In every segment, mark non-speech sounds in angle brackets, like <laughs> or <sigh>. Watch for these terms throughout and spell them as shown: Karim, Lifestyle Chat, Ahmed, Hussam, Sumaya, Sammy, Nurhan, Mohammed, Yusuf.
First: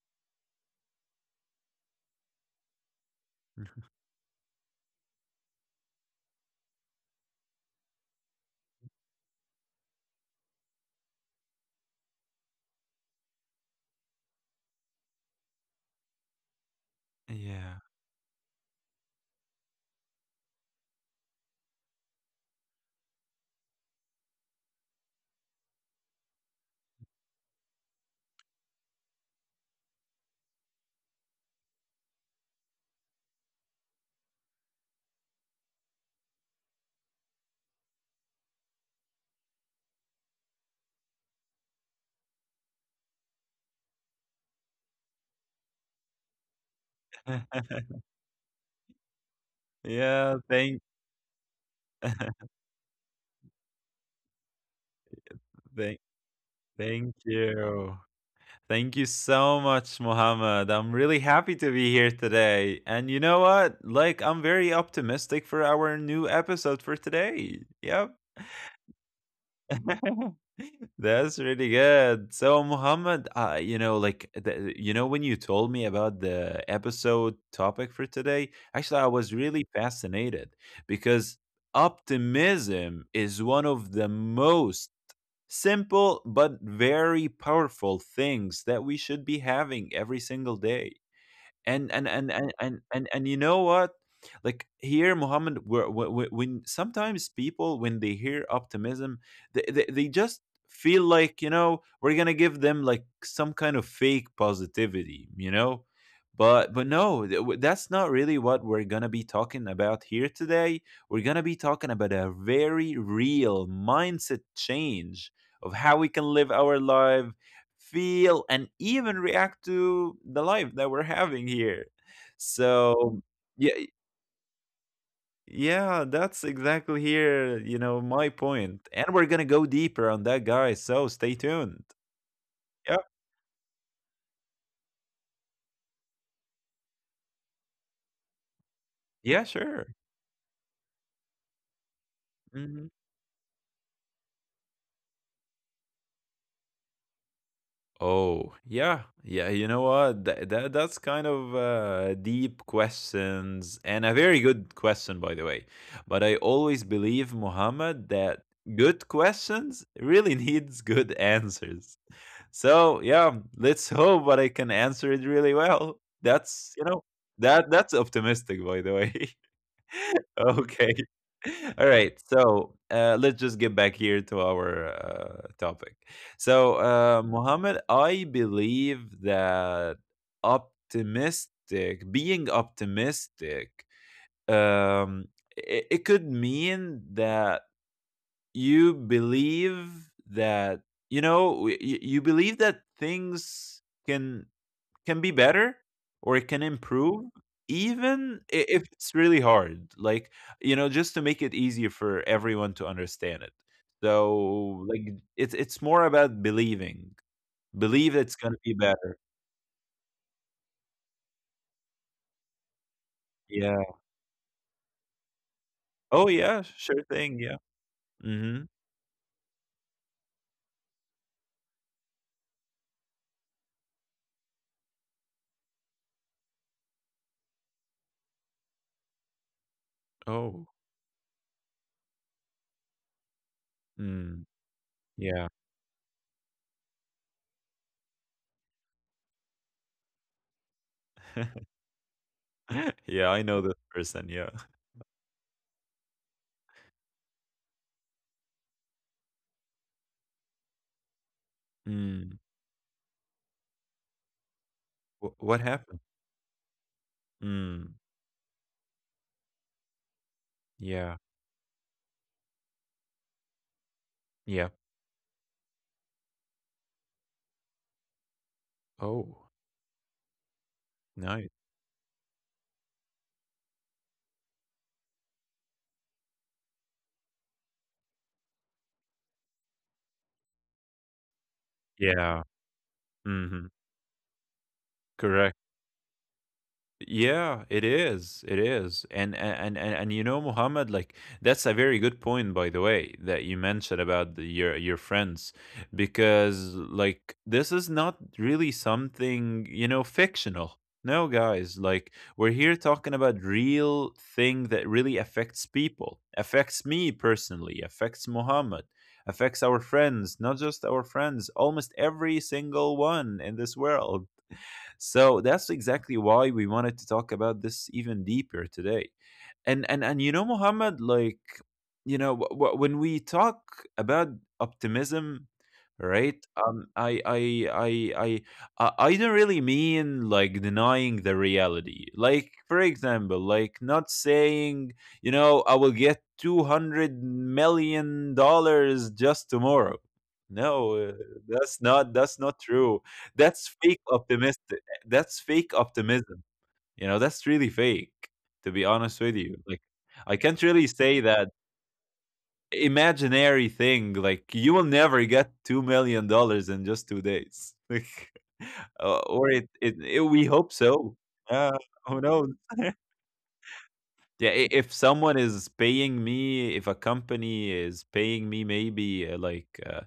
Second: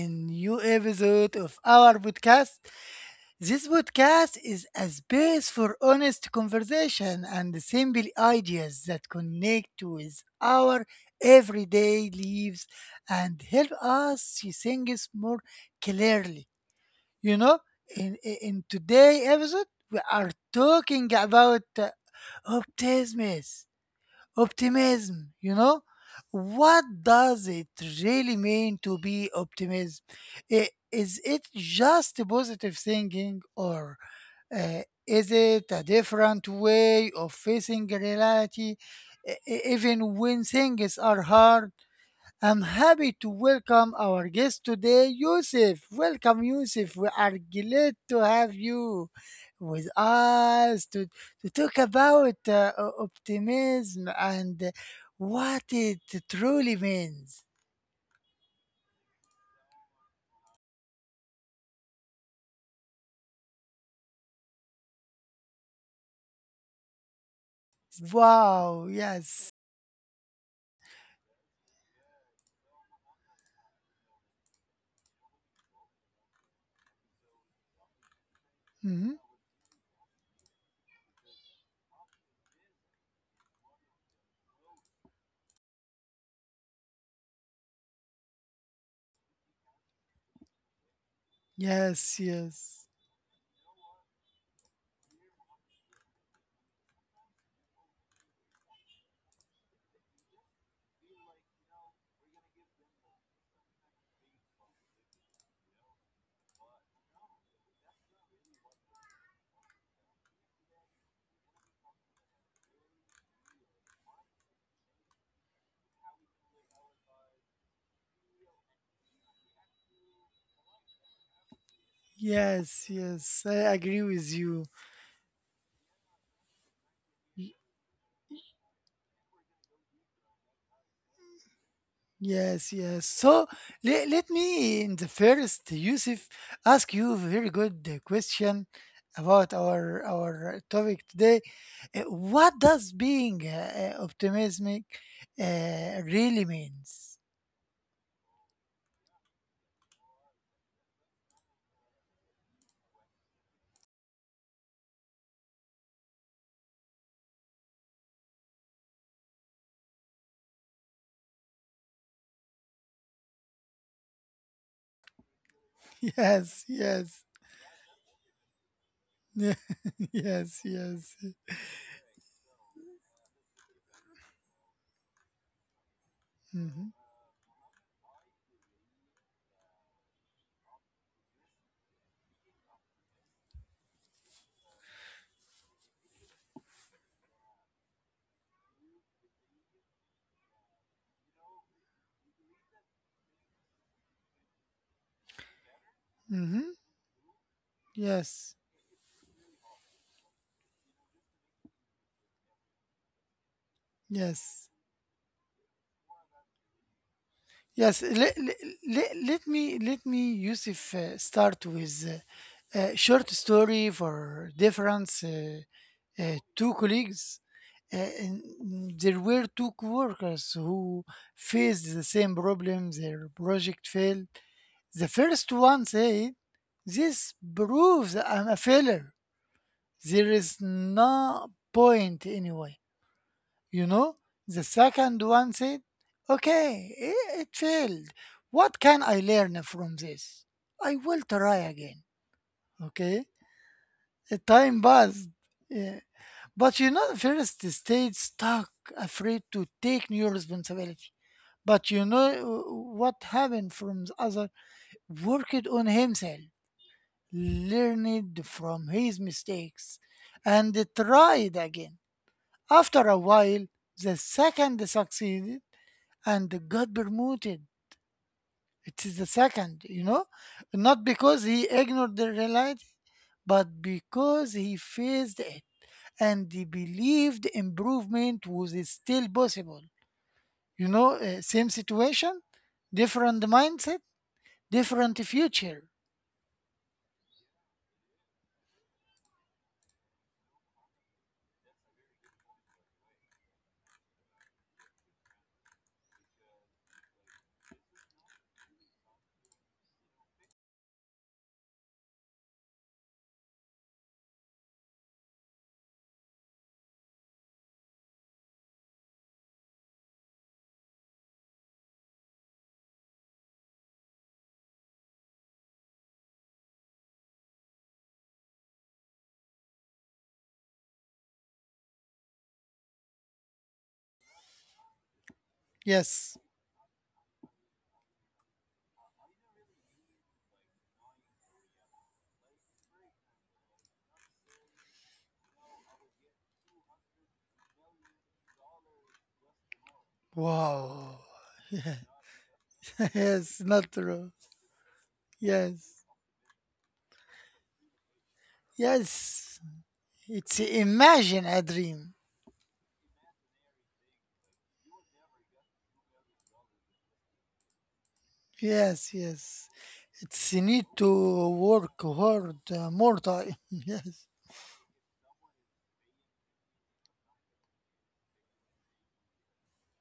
in new episode of our podcast. This podcast is a space for honest conversation and simple ideas that connect with our everyday lives and help us see things more clearly. You know, Yeah. in today episode we are talking about optimism. Optimism, what does it really mean to be optimism? I- Is it just a positive thinking, or uh, is it a different way of facing reality, even when things are hard? I'm happy to welcome our guest today, Yusuf. Welcome, Yusuf. We are glad to have you with Yeah, thank us to, talk about optimism and what thank it truly thank means. you. Thank you so much, Mohammed. I'm really happy to be here today. And you know what? Like I'm very optimistic for our new episode for today. Yep. Wow, yes. <laughs> That's really good. So, Mohammed, you know, when you told me about the episode topic for today, actually, I Mhm. was really fascinated because optimism is one of the most simple but very powerful things that we should be having every single day and and Yes, and and and yes. and, and you know what, like here, Muhammad, when sometimes people, when they hear optimism, they just feel like, you know, we're going to give them like some kind of fake positivity, you know, but no that's not really what we're going to be talking about here today. We're going to be talking about a very real mindset change of how we can live our life, feel, and even react to the life that we're having here. Yes, So, yes. yeah, I agree with you. yeah, that's exactly here, you know, my point. And we're gonna go deeper on that, guys. So stay tuned. Yes, Yeah, yes. So, let me in the first, Yusuf, ask you a very good question yeah, about sure. our topic today. What Mhm. does being optimistic really means? Oh, yeah. Yeah, you know what? That's kind of deep questions and a very good question, by the way. But I always believe, Muhammad, that good questions really <laughs> needs good answers. So yeah, let's hope that I can answer it really well. <laughs> Yes, That's you know yes. That's optimistic, by the way. <laughs> <laughs> Yes, Okay, yes. <laughs> all right. So let's just get back here to our topic. So Mm-hmm. Mohammed, I believe that being optimistic, um, it could mean that you believe that, you know, you believe that things can be better or it can Mm-hmm. improve, even Yes, if it's really hard. Like, you know, just to make it easier for everyone to understand it, yes. so like it's more about believing, Yes. believe it's let, going to be let, better. let me let me Yusuf, start with a short story Yeah. for difference, Oh yeah, two sure thing. colleagues. Yeah. And Mhm. there were two coworkers who faced the same problem. Their project failed. The first one said, "This proves I'm a failure. There is Oh. no point anyway." You know, Mm, the second yeah. one said, Okay, it failed. What can I learn from this? I will try <laughs> again. Okay, Yeah, I know this person. the Yeah. time passed. Yeah. But first stayed stuck, afraid to take new responsibility. But Mm. uh, what happened from the other? What Worked on happened? himself, Mm. learned from his mistakes, and Yeah. tried again. After a while, the Yeah. second succeeded and got promoted. It is the Oh, second, not because nice. he ignored the reality, but because he faced it and he believed improvement was still possible. Same Yeah. situation, different Mhm. mindset, different Correct. future. Yeah, it is. It is. And you know, Muhammad, like that's a very good point, by the way, that you mentioned about your friends, because like this is not really something, you know, fictional. No, guys, like we're here talking about real thing that really affects people, affects me personally, affects Muhammad, affects our friends, not just our friends, almost every single one in this world. So that's exactly why we wanted to talk about this even deeper today. And you know, Muhammad, like, you know, when we talk about optimism, right? Yes. I I I don't really mean like denying the reality. Like, for example, like not saying, you know, I will get 200 million dollars just tomorrow. No, Wow. that's <laughs> not, true. Yes. <laughs> Yes, That's not fake true. optimistic, that's fake Yes. optimism. You know, that's really fake, to be honest with you. Yes. Like, I can't It's really <laughs> say imagine that a dream. imaginary thing. Like, you will never get $2 million dollars in just 2 days. <laughs> Like, Yes, or yes. We It's hope need so. to Yeah, work who knows? hard, <laughs> more time. <laughs> Yes. Yeah, if someone is paying me, if a company is paying me maybe uh, like uh,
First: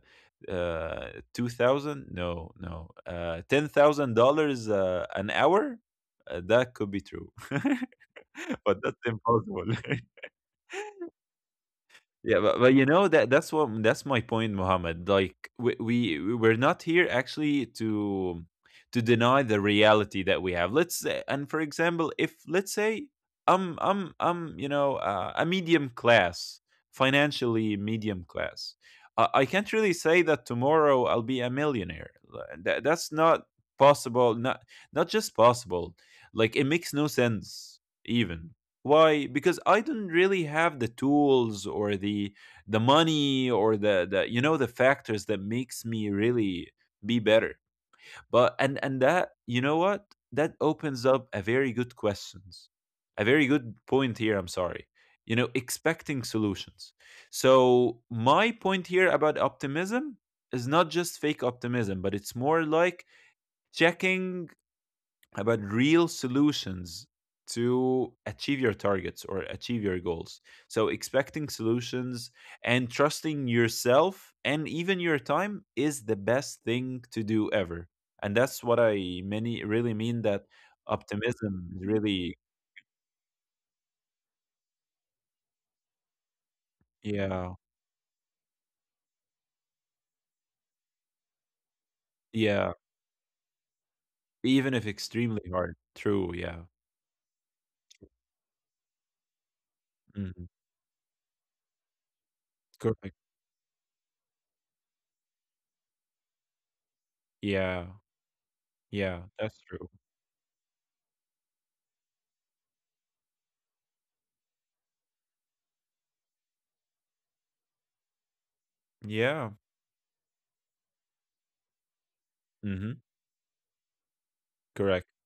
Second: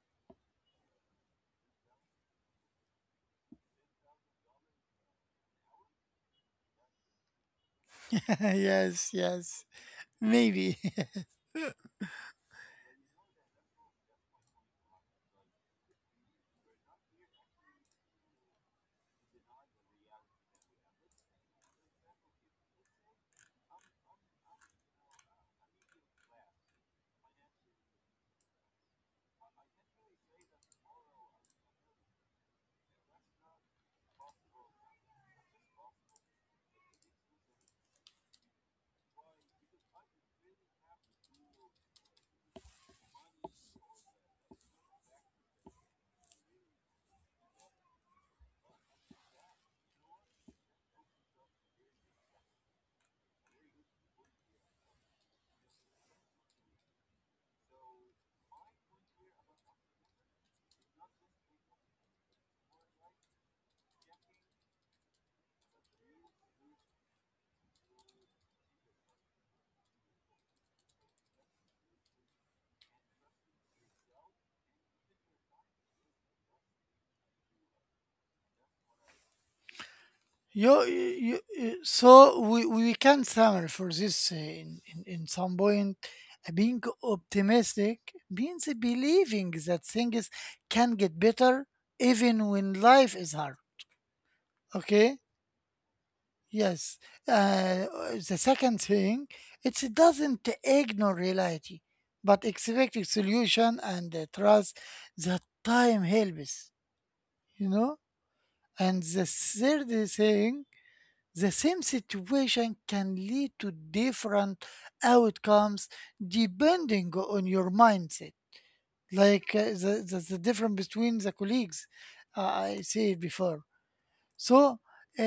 uh, 2000, no, no, $10,000 an hour, that could be true. <laughs> <laughs> <laughs> But that's Yes, yes. impossible. <laughs> Maybe. <laughs> Yeah, but you know that's my point, Mohammed. Like we, we're not here actually to deny the reality that we have. Let's say, and for example, if let's say I'm you know, a medium class, financially medium class, I can't really say that tomorrow I'll be a millionaire. Like, that's not possible. Not just possible. Like it makes no sense even. Why? Because I don't really have the tools or the money or the, you know, the factors that makes me really be better. But and that, you know what? That opens up a very good questions. A very good point here, I'm sorry. You know, expecting solutions. So my point here about optimism is not just fake optimism, but it's more like checking about real solutions to achieve your targets or achieve your goals. So, expecting solutions and trusting yourself and even your time is the best thing to do ever. And that's what I many really mean. That you, you, optimism you- is really, so we can summarize for this, in some point. Being yeah, optimistic means believing that things can get better even yeah, when life is hard. even if Okay? extremely hard. True, yeah. Yes. Uh, the second thing, it Hmm. doesn't ignore reality, but expecting Correct. solution and trust that time helps, you Yeah, know? And yeah, the that's third true. thing, the same situation can lead to different outcomes depending on your mindset. Yeah, Like, the difference between the colleagues, I hmm, said before. So, correct. uh,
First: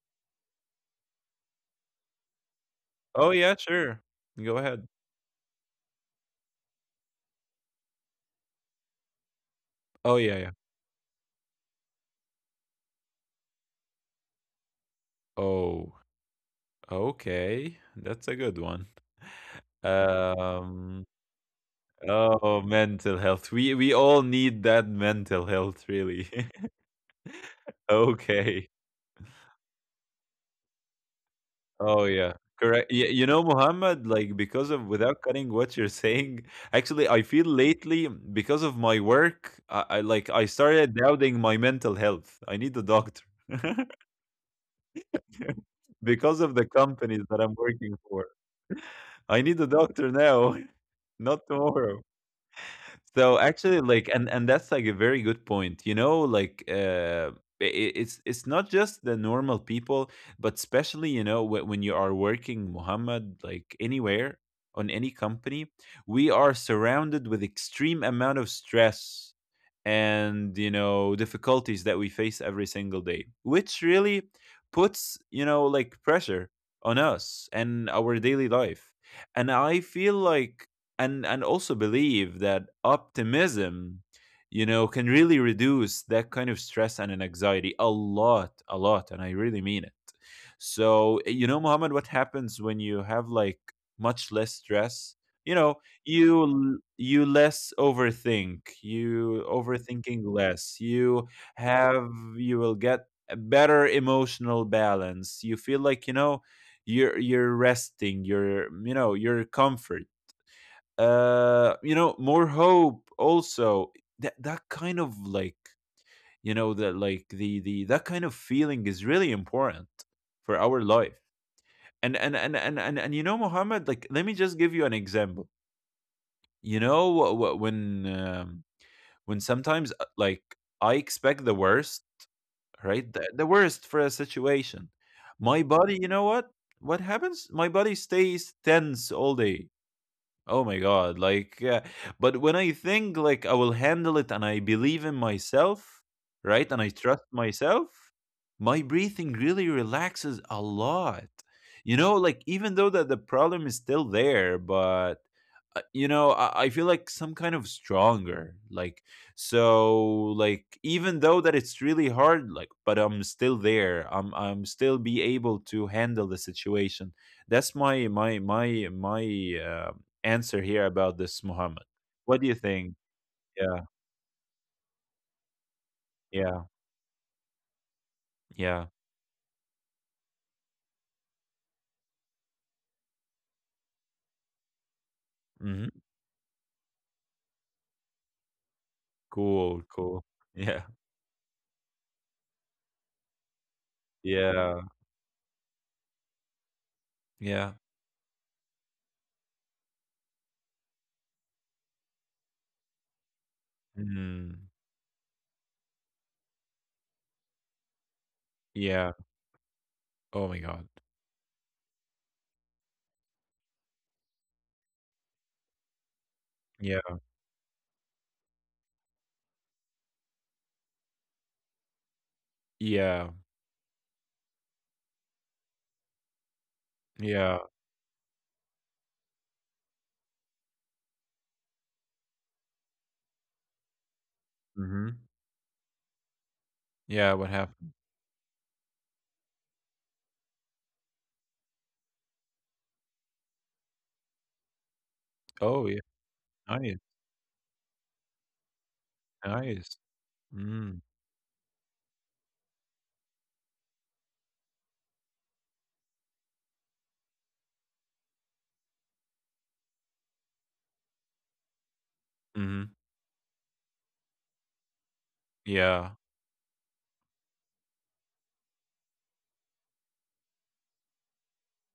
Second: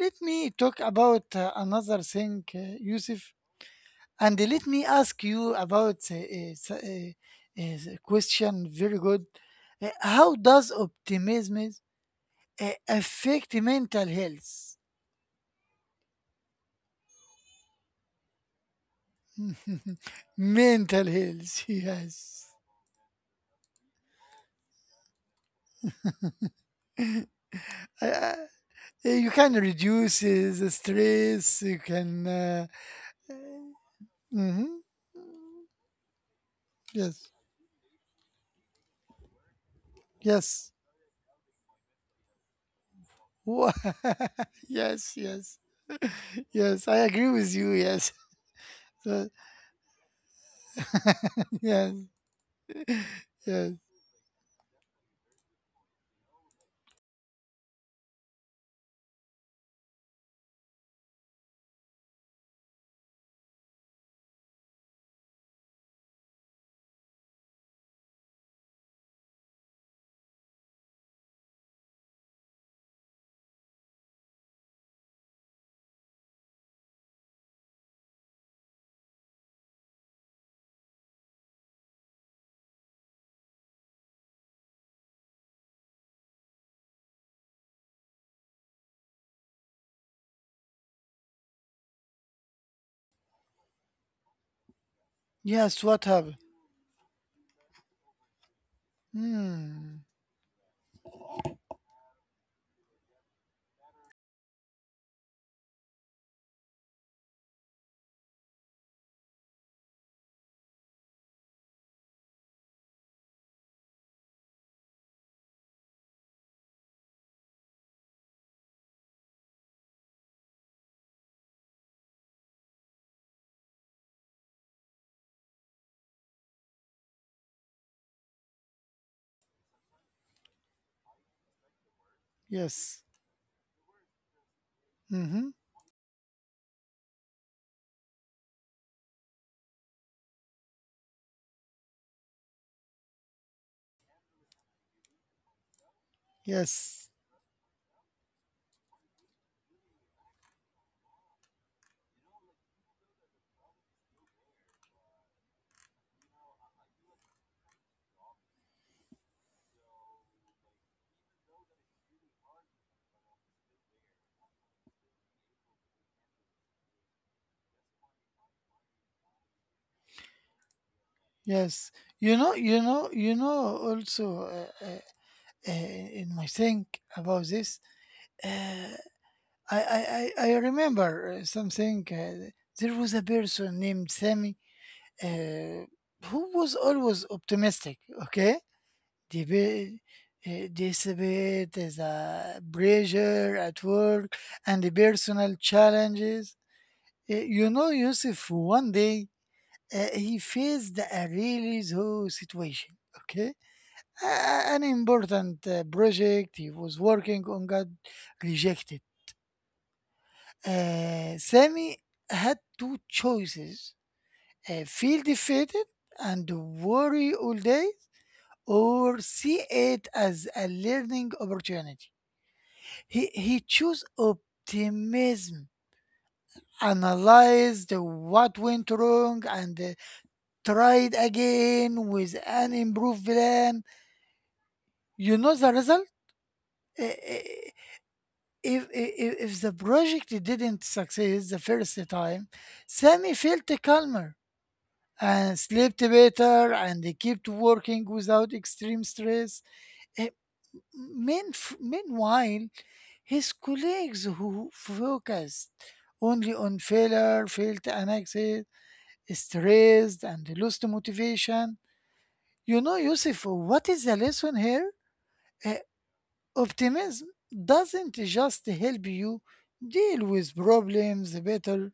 let me talk about another thing, Oh, Yusuf, yeah, sure. and Go let me ahead. ask you about the question. Very good. Uh, Oh, how yeah, yeah. does optimism affect mental health? Oh. Okay, that's a good one. Mental Um, health, <laughs> yes. oh, mental health. We all need that mental health, really. <laughs> Uh, uh, Okay. you can reduce the stress. You Oh can. yeah. Correct. Yeah, you know, Muhammad, like because Mhm. of, without cutting what you're <laughs> saying, actually I Yes. feel lately because of my work, I like I Yes. started doubting my mental health. I need a doctor. <laughs> <laughs> Yes. Yes. Because of the Yes, I companies agree that with I'm you. working Yes. for. Uh, I need a doctor now, <laughs> not yeah, tomorrow. So yeah. actually, like, and that's like a very good point. You know, like, I it's not just the normal people, but especially, you know, when you are working, Muhammad, like anywhere on any company, we are surrounded with extreme amount of stress and, you know, difficulties that we face every single day, which really puts, you know, like pressure on us and our daily life. And I feel like and also believe that optimism, you know, can really reduce that kind of stress and an anxiety a lot, a lot, and I really mean it. So, eh, you know, Muhammad, what happens when you have like much less stress, you know? Yes, what happened? You less overthink, you Hmm. overthinking less, you have, you will get a better emotional balance. You feel like, you know, you're resting, you're, you know, your comfort, you know, more hope also. That kind of like, you know, that like the that kind of feeling is really important for our life. And you know, Muhammad, like, let me just give you an example. You know, when sometimes like, I expect the worst, Yes. right? The worst for a situation. Mm-hmm. My body, you know what? What happens? My body stays tense all day. Oh my god, like, but when I think like I will handle it and I believe in myself, right? And I Yes. trust myself, my breathing really relaxes a lot. You know, like even though that the problem is still there, but you know, I feel like some kind of stronger. Like, so like even though that it's really hard, like but I'm still there. I'm still be able to handle the situation. That's my my my my uh, answer here about this, Muhammad. Yes. You What do you know, you think? know, you know, Yeah, also uh, uh, in my yeah, think about this, yeah. uh, I remember something. There was a person named Sammy, uh, Hmm. who was always optimistic, okay? Cool, Debate, cool. <laughs> Yeah, despite the pressure at work and yeah, the personal challenges. Yeah. Yusuf, one day, he faced a really slow situation, okay? Mm, An important, project he was working on got rejected. yeah. Oh my God. Sammy had two choices: feel defeated and Yeah, worry all day, or see it as a learning opportunity. He, yeah, he chose optimism, yeah. analyzed what went wrong, and tried again with an improved plan. Hmm. You know the result? I- Yeah. What i- happened? If, if the project didn't succeed the first time, Sammy felt calmer and Oh yeah. slept better Nice, and he kept working without extreme stress. nice. Eh, Mm, Meanwhile, his colleagues who focused only on failure felt anxious, stressed, and lost motivation. hmm. You know, Yusuf, what is the lesson here? Uh, Yeah. Optimism doesn't just help you deal with problems better,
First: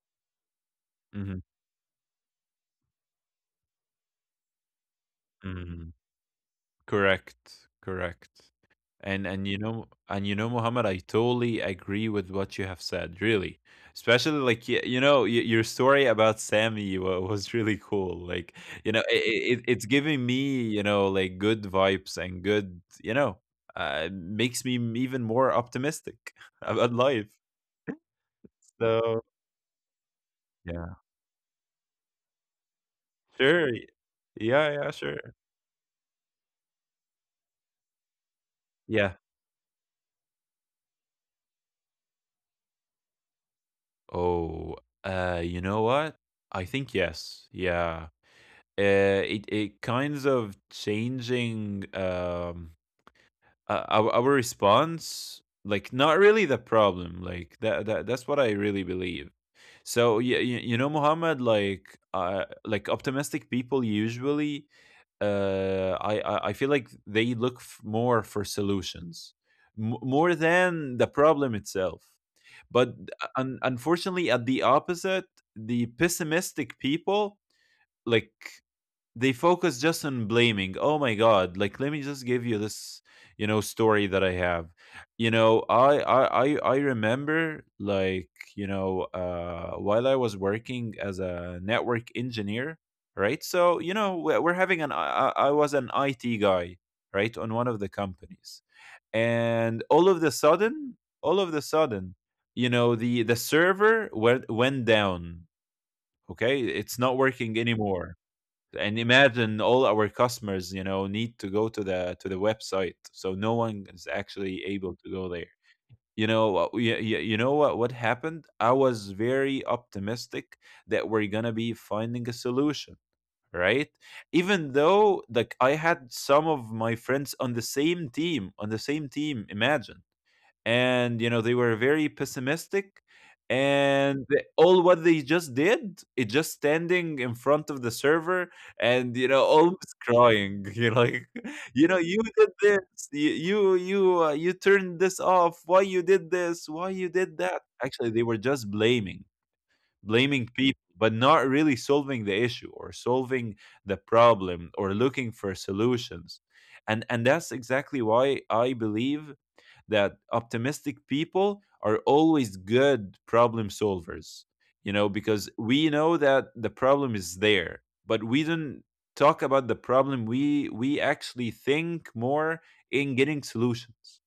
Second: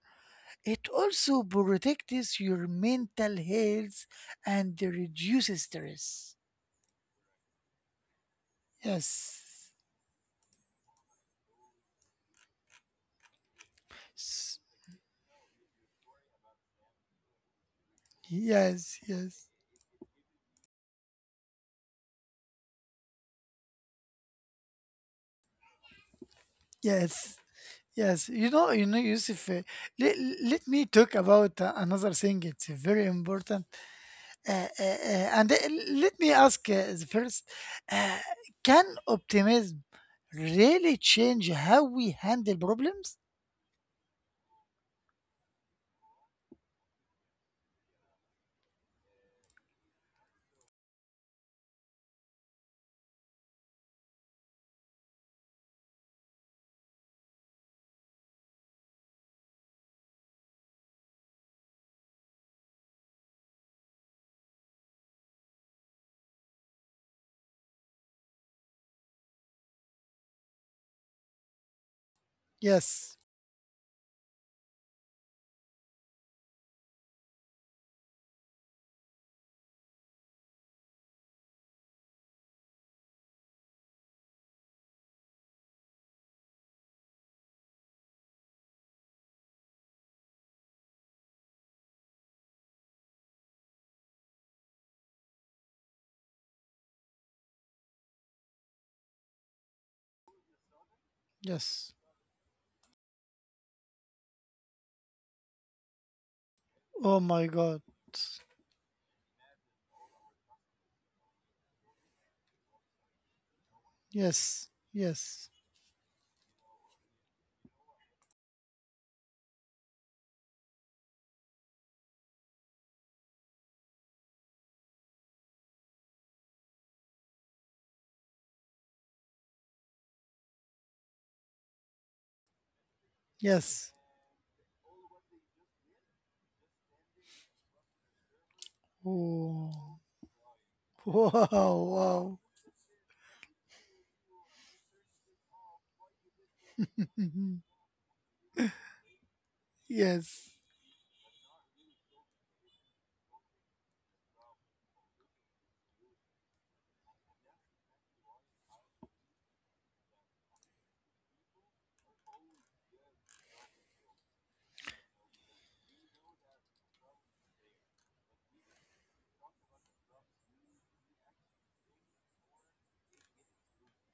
it Hmm. also protects your mental health and reduces Hmm. stress. Correct, correct. And Yes. and you know, Muhammad, I totally agree with what you have said, really. Especially S- like you know, your story about Sammy was really cool. Like, you Yes, know, yes, it it's giving me, you know, like good vibes and good, you know, makes me even more optimistic <laughs> about life. yes, yes. So Yusuf, let, let me yeah, talk about another thing. It's very important. sure, yeah, yeah, sure, And Let me ask the first, uh, can yeah. optimism really change how we handle problems? Oh, you know what? I think yes, yeah. It it kinds of changing, um, our response, like not really the problem. Like that that's what I really believe. So yeah, you know, Muhammad, like, like optimistic people usually, I feel like they look more for solutions, more than the problem itself. But Yes, unfortunately, at the opposite, the pessimistic people, like, they focus just on blaming. Oh my god, like let me just give you this, you know, story that I have. You know, I remember like, you know, while I was working as a network engineer, right? So, you know, we're having an I was an IT guy, right, on one of the companies. And all of the sudden, all of the yes. sudden, you know, the server went down, okay? It's not Oh my working God. anymore, and imagine all our customers need to go to the website. So no one is actually Yes, able to go there. yes, You know what happened? I was very optimistic that we're gonna be finding a solution, right? Even though, like, I had some of my friends on the same team, on the same team, imagine. And you know, they were very pessimistic. yes. And all what they just did is just standing in front of the server and, you know, almost Oh, crying <laughs> <laughs> wow, You wow. did this. You turned this off. Why you did this, why you did that? Actually, they were just blaming <laughs> blaming Yes. people but not really solving the issue or solving the problem or looking for solutions. And that's exactly why I believe that optimistic people are always good problem solvers, you know, because we know that the problem is there, but we don't talk about the problem. We actually think more in getting solutions.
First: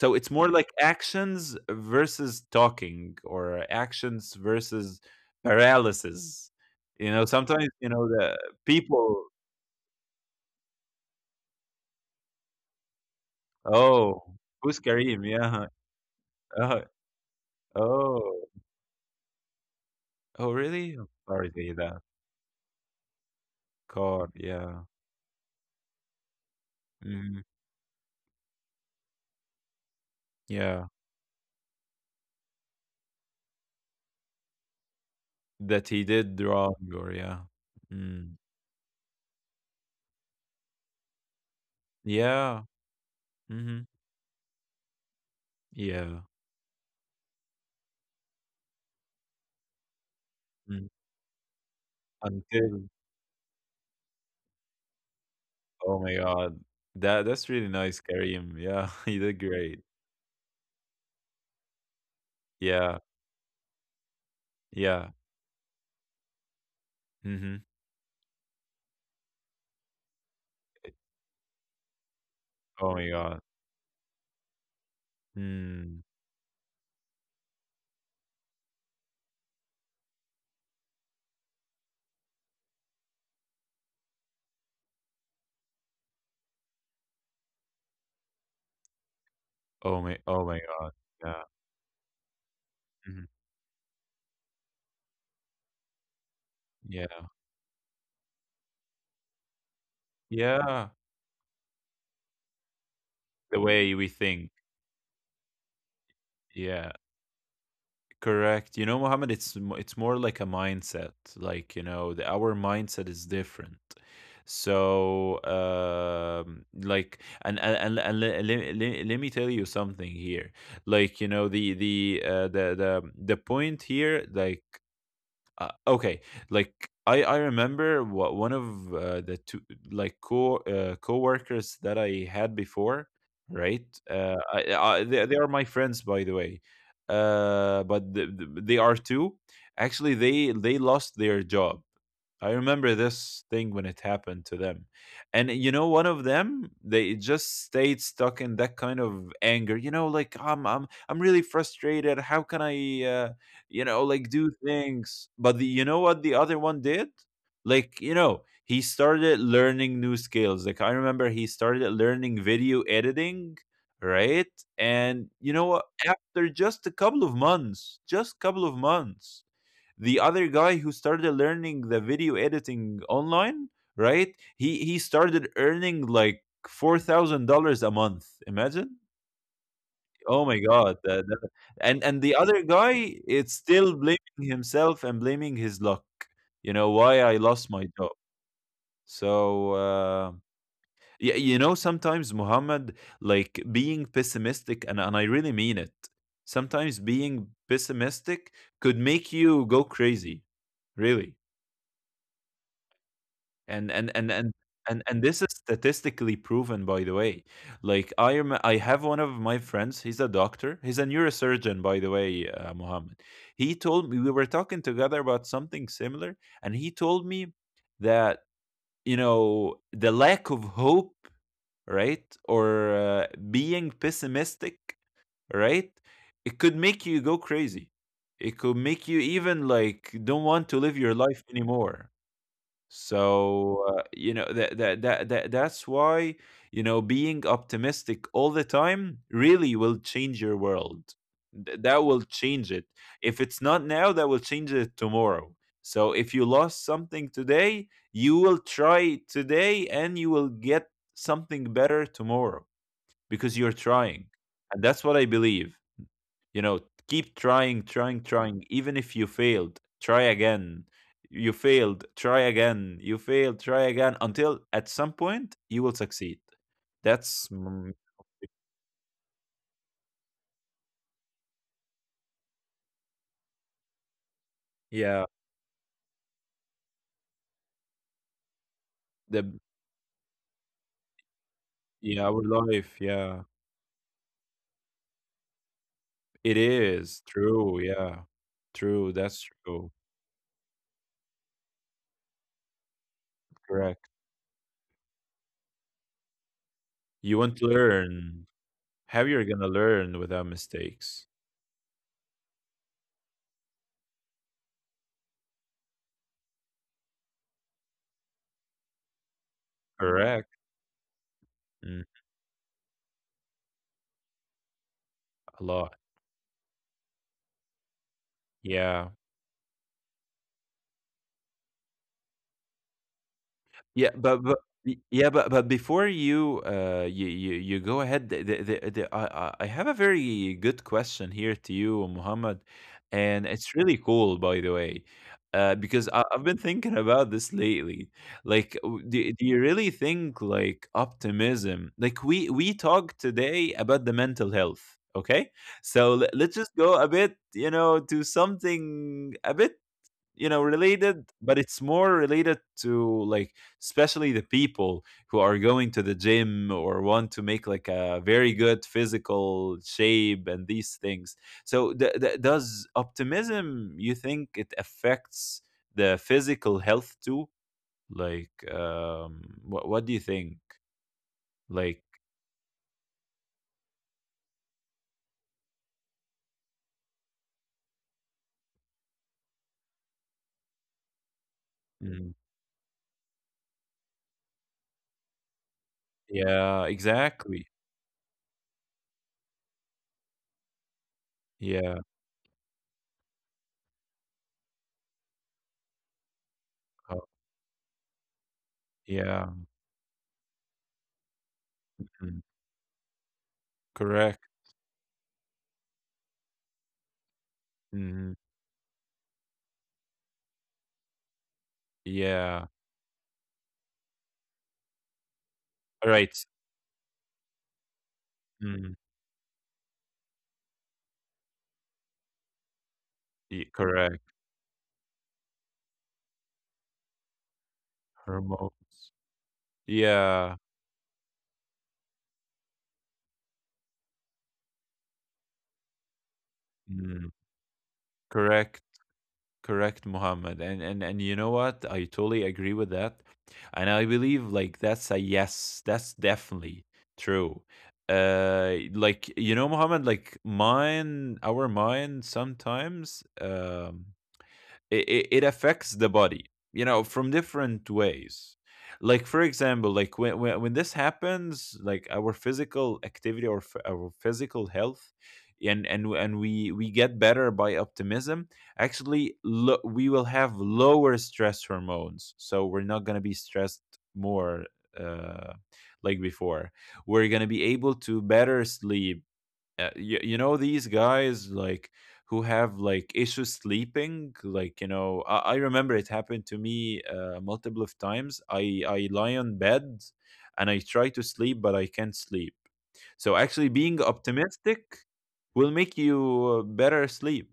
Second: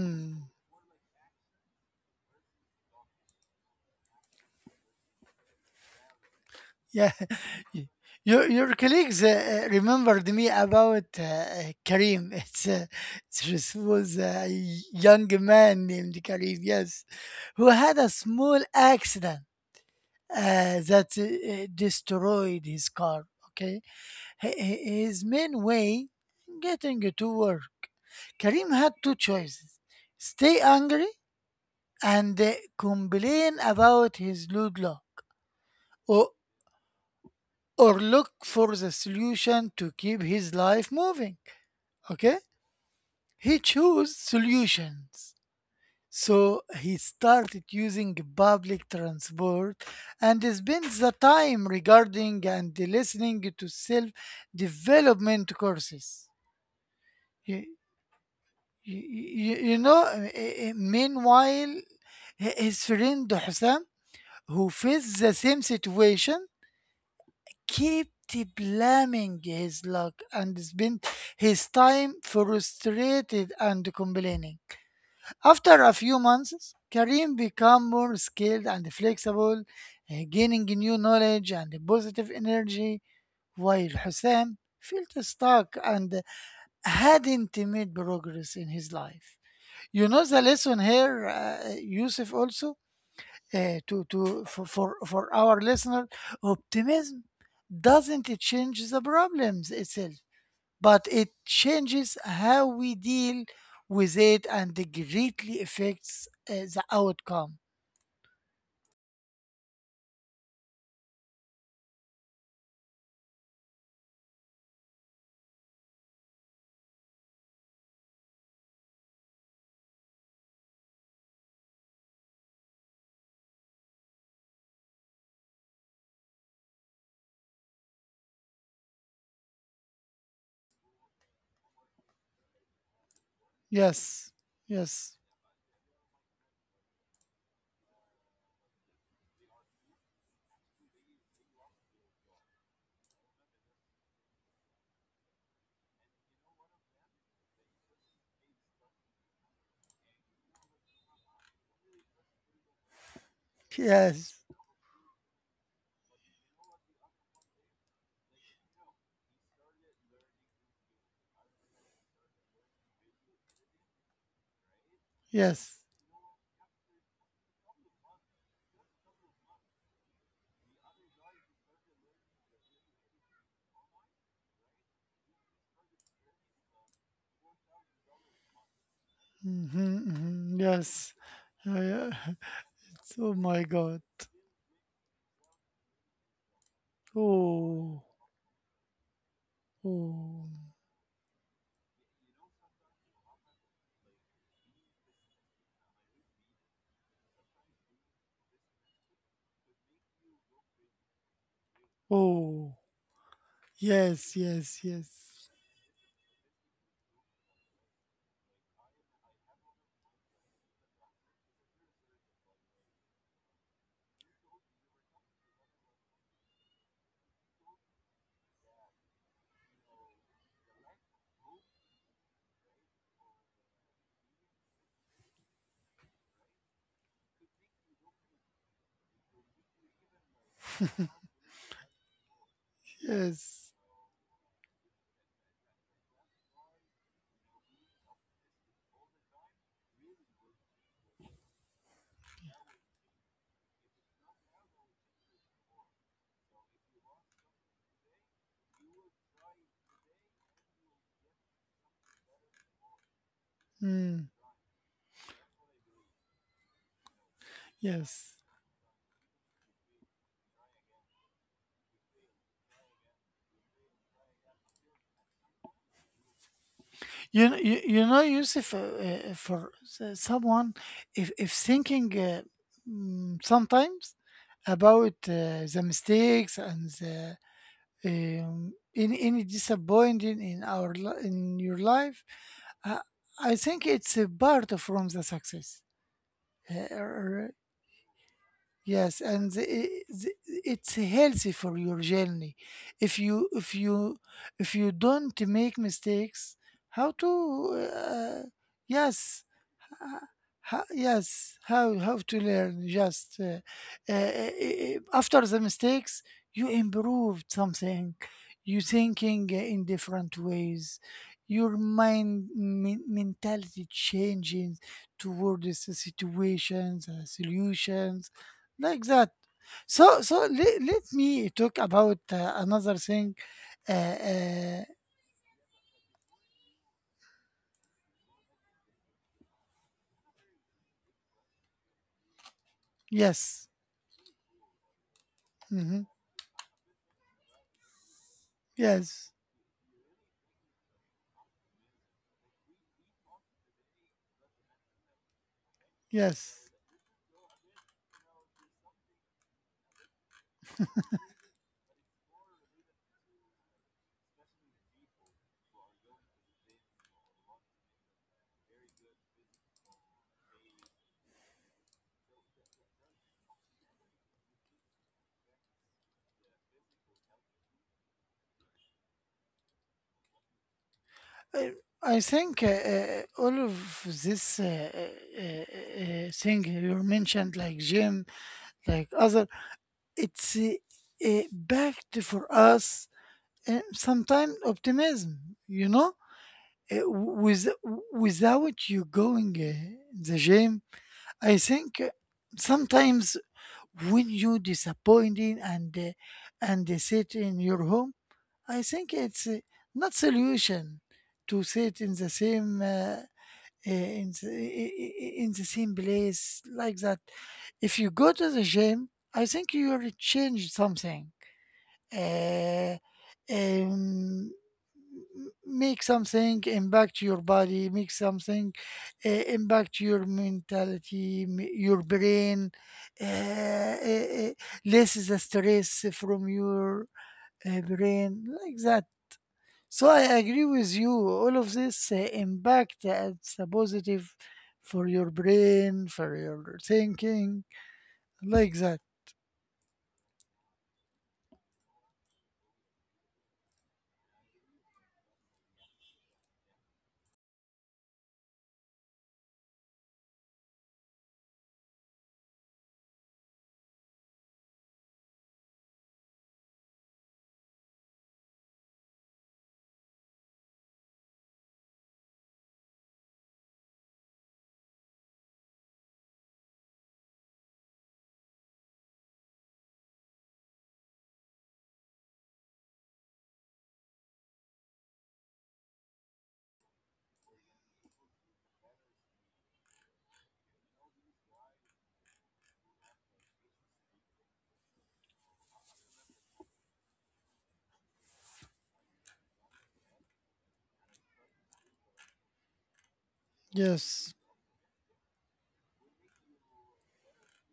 So it's more like actions versus talking, or actions versus paralysis. Yeah, You know, sometimes, <laughs> you know, the your colleagues people. Remembered me about Karim. <laughs> It's this was Oh, a who's young Kareem? Yeah. man named Karim, Uh, yes, who had a oh, small accident, oh, really? that I'm sorry to hear that. destroyed his car. Okay. Card, H- h- yeah. his main way getting to Mhm. work. Karim had two choices: stay Yeah. angry and complain about his load luck, That he did wrong, or yeah. or look Mm. for the solution to keep his life moving. Okay? Yeah. He Mhm. chose solutions. Yeah. So he started using public transport and spent Mm. the time regarding and Until, listening to self development oh courses. my god. That's You, really nice, Kareem. Yeah, <laughs> he did great. Meanwhile, his Yeah. friend Hussam, who faced Yeah. the same situation, Mhm. kept blaming his luck and spent his time Oh my frustrated god. and complaining. After a few Mm. months, Karim became more skilled and flexible, gaining new knowledge and positive energy, while Hussam felt stuck and hadn't made progress in his life. You know Oh the my oh lesson my god. here, Yeah. Yusuf, also? Mhm. To for our listener, optimism Yeah. doesn't change the problems itself, but Yeah. it changes how we deal The with way we it, and think. it greatly affects the Yeah. outcome. Correct. You know, Mohammed, it's more like a mindset. Like, you know, our mindset is different. So, like, let me tell you something here. Like, you know, the point here, like, okay, like, I remember what one of the two like co coworkers that I had before, Yes, right? Yes, I, they are my friends, by the way, but they are two. Actually, they lost their job. I remember this thing when it happened to them. And you know, one of them, they just stayed stuck in that kind of anger. You know, like, I'm really frustrated. How can I you yes, know, like, do things? But you know what the other one did? Like, you know, he started learning new skills. Like, I remember he started learning video editing, right? And yes. you know what, after just a couple of months, just couple of months, the other guy who started learning the video editing online, right, he started earning like $4,000 a month. Imagine. Hmm, hmm. Oh my Yes. god, Oh, yeah. and the <laughs> other Oh guy, my it's God. still blaming himself and blaming his luck. You know, why I Oh, lost my job. So, oh, yeah. You know, sometimes, Muhammad, like, being pessimistic, and I really mean it. Sometimes being pessimistic could make you go crazy, really. oh, And yes, and and yes, and yes, and this is statistically proven, by the way. Like, I have one of my friends. He's a doctor. He's a neurosurgeon, by the way, Mohammed. He told me, we were talking together about something similar, and he told me that, you know, the lack of hope, right, or being pessimistic, right, it could make you go crazy. It could make you even like don't want to live your life anymore. yes. So, you know, that's why, you know, being optimistic all the time really will change your world. That will change it. If it's not now, that will change it tomorrow. So, if you lost something today, you will try today and you will get something better tomorrow, because you're Mm, trying. And that's what I believe. You know, keep trying, yes. trying, trying. Even if you failed, try again. You failed, try again. You failed, try again. Until at some point you will succeed. You, kn- That's you mm, know, Yusuf, for someone, if thinking, sometimes about yeah, the mistakes and the, any the disappointing in in your life, yeah, our uh, life. I Yeah, think it's a part of from the success. it Uh, r- is true. Yeah, yes, true. and That's true. It's healthy for your journey. If you if you Correct. if you don't make mistakes, how You want to to, learn. How yes, you're gonna uh, learn without mistakes? yes, how to learn? Just, uh, uh, after the mistakes, you improved something. You thinking in different Correct. ways. Your Mm, mentality changes a towards the lot. situations, solutions, like Yeah. that. So let me talk about another thing. Uh, Yeah, uh, yeah, but before you you go ahead, the, I have a very good question here to you, Muhammad, and yes. it's really cool, by the way. Hmm. Because I've been thinking about this lately. Like, Yes. Do you really think, like, optimism? Like, we talked today about the mental health. Okay, so Yes. let's just go a bit, you know, to something a bit, you know, related, but it's more related to, like, especially the people who are going to the gym or want to make, like, a very good physical shape and these things. So does optimism, you think, it affects the physical health too? Like, what do you think? I I Like, think all of this, thing you mentioned, like gym, like other, it's backed for mm, us, sometimes optimism, you know? Uh, yeah, with, exactly. Without you going the gym, I think Yeah, sometimes when you disappointed and uh, sit in your home, I think it's yeah. not solution to sit in the Mm, same. In the, correct. I- In the same place, like that, if you go to Mm, the gym, I think you already changed something. yeah. uh, um, Make All right. something impact your body, make something Mm, uh, impact your your brain, uh, uh, correct. uh, less the stress from your, brain, like that. Hormones. So I agree Yeah. with you. All of this impact it's a positive for your brain, for your Mm. thinking, like Correct. that. Correct, Muhammad. And you know what? I totally agree with that. And I believe, like, that's a yes. That's definitely true. Like, you know, Muhammad, like, mine our mind sometimes, it affects the body, you know, from different ways. Like, for example, like, when this happens, like, our physical activity or our physical health, and we get better by optimism. Actually, we will have lower stress hormones, so we're not going to be stressed more, uh like before. We're going to be able to better sleep. You know, these guys, like, who have, like, issues sleeping, like, you know, I remember it happened to me multiple of times. I lie on bed and I try to sleep, but I can't sleep. So actually being Yes. optimistic will make you better sleep.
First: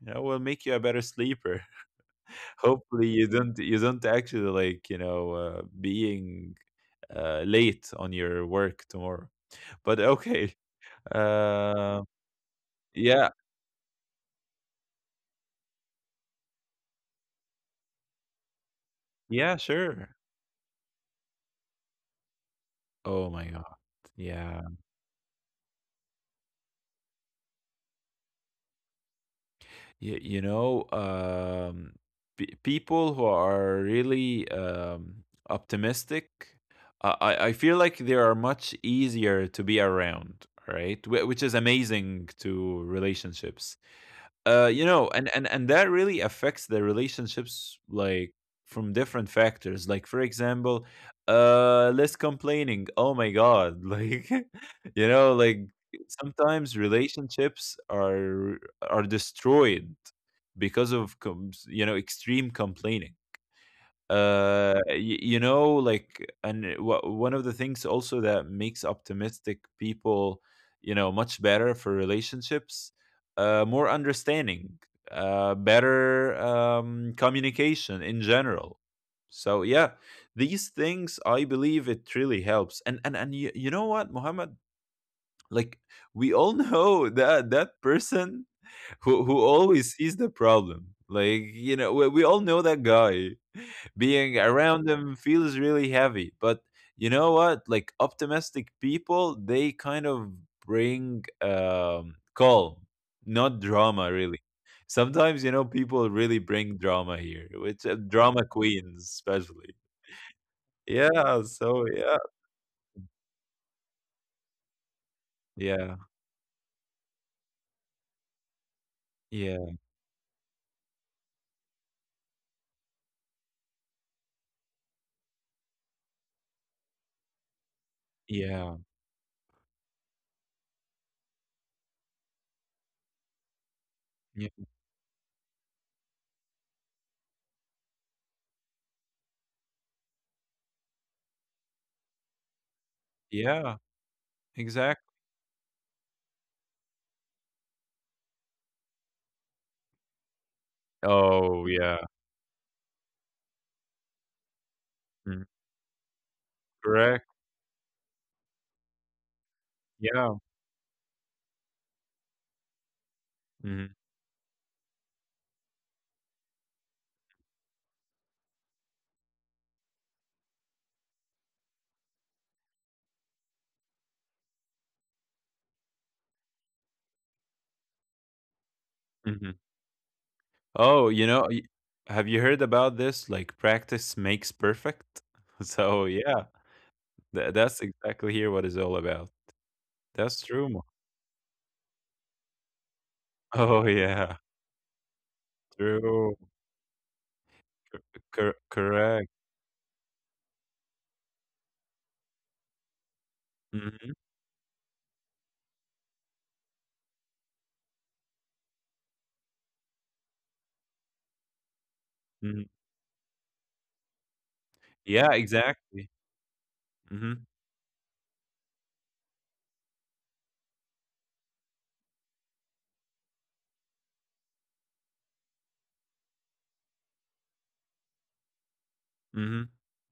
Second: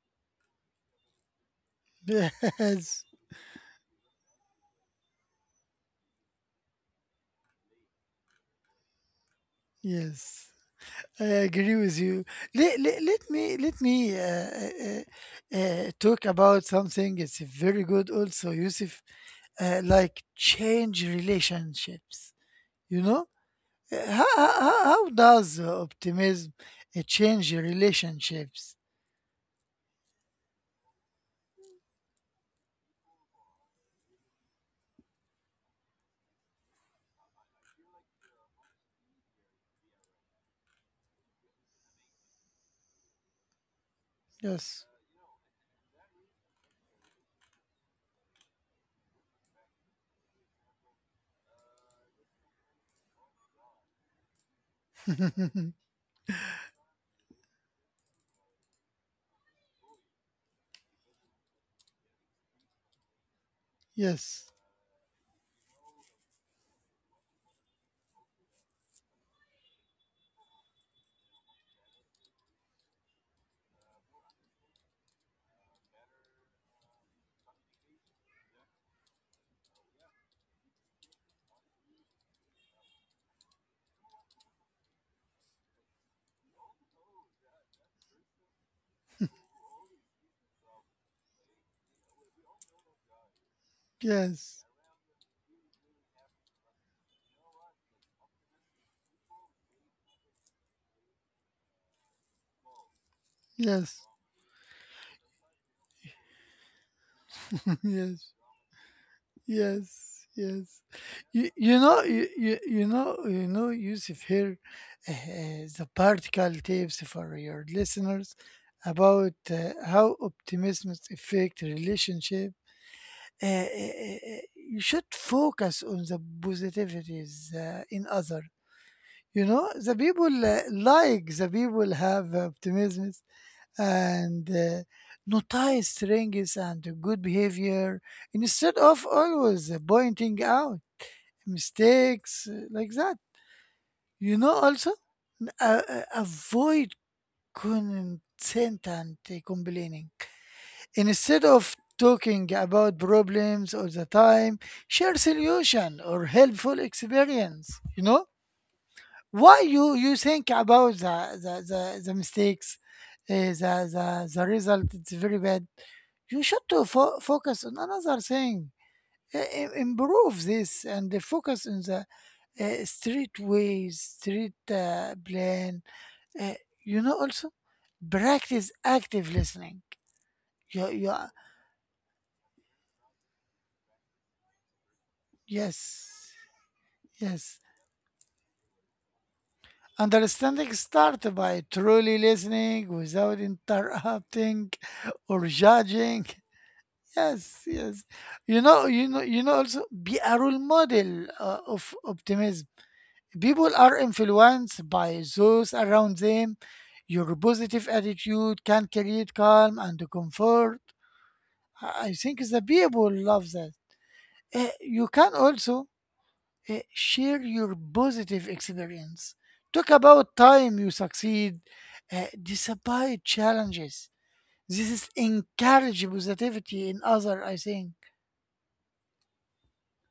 You know, will make you a better sleeper <laughs> <laughs> Yes, hopefully you don't actually, like, you know, being late on your work tomorrow. But yes. okay. I agree uh, with you. Let, let, yeah. let me let me talk about something. It's very good, also, Yusuf. Yeah, sure. Like change relationships. You Oh know, my god. Uh, how, how, Yeah. how how does optimism change relationships? You know, people who are really optimistic, I feel like they are much easier to be around, right? Which is amazing to relationships. You Yes. know, and that really affects the relationships, like, from different factors. Like, for example, less complaining. Oh my god, <laughs> like, you know, like, sometimes relationships are destroyed because of you know, extreme complaining. Yes, You know, like, and one of the things also that makes optimistic people, you know, much better for relationships, more understanding, better communication in general. So yeah, these things, I believe, it really helps. And you know what, Muhammad, like, we all <laughs> know that person who always sees the problem. Like, you know, we all know that guy. Being yes, around them feels really heavy, but, you know what, like, optimistic people, they kind of bring calm, not yes, drama, really. Sometimes, you know, people really bring drama here, <laughs> which, yes, drama queens especially. yes, yes. Yeah. You So know, yeah, you, you know, Yusuf, here, the yeah, practical tips for your listeners about yeah, how optimism affect relationship. You should focus on the positivities, in other. yeah, The people, like the people have optimism, and yeah, notice strengths and good behavior, instead of always pointing out mistakes, like that. yeah, Also, exactly. Avoid consent and complaining. Instead Oh of yeah. talking about problems all the time, share Mm, solution or helpful correct. experience. You know why you Yeah. think about the mistakes, uh, the, Mhm. the the result. It's very bad. You should to focus on another thing, improve this, and focus on the, street ways, street, plan. Uh, also, practice active Mhm. listening. You, Oh, you, you know, have you heard about this? Like, practice makes perfect. <laughs> So yes, yeah, yes. that's exactly here what it's all about. That's true. Understanding Mo. <laughs> start by truly listening without Oh yeah, interrupting or judging. true. Yes, Cor- yes. Correct. Also, be a role model of optimism. People are Hmm. influenced by those around them. Your positive attitude can create calm and comfort. I think the Hmm. people love that. You Yeah, can also exactly. Share Hmm. your positive experience. Talk about time you succeed, despite challenges. This is encourage positivity in other. I think Hmm.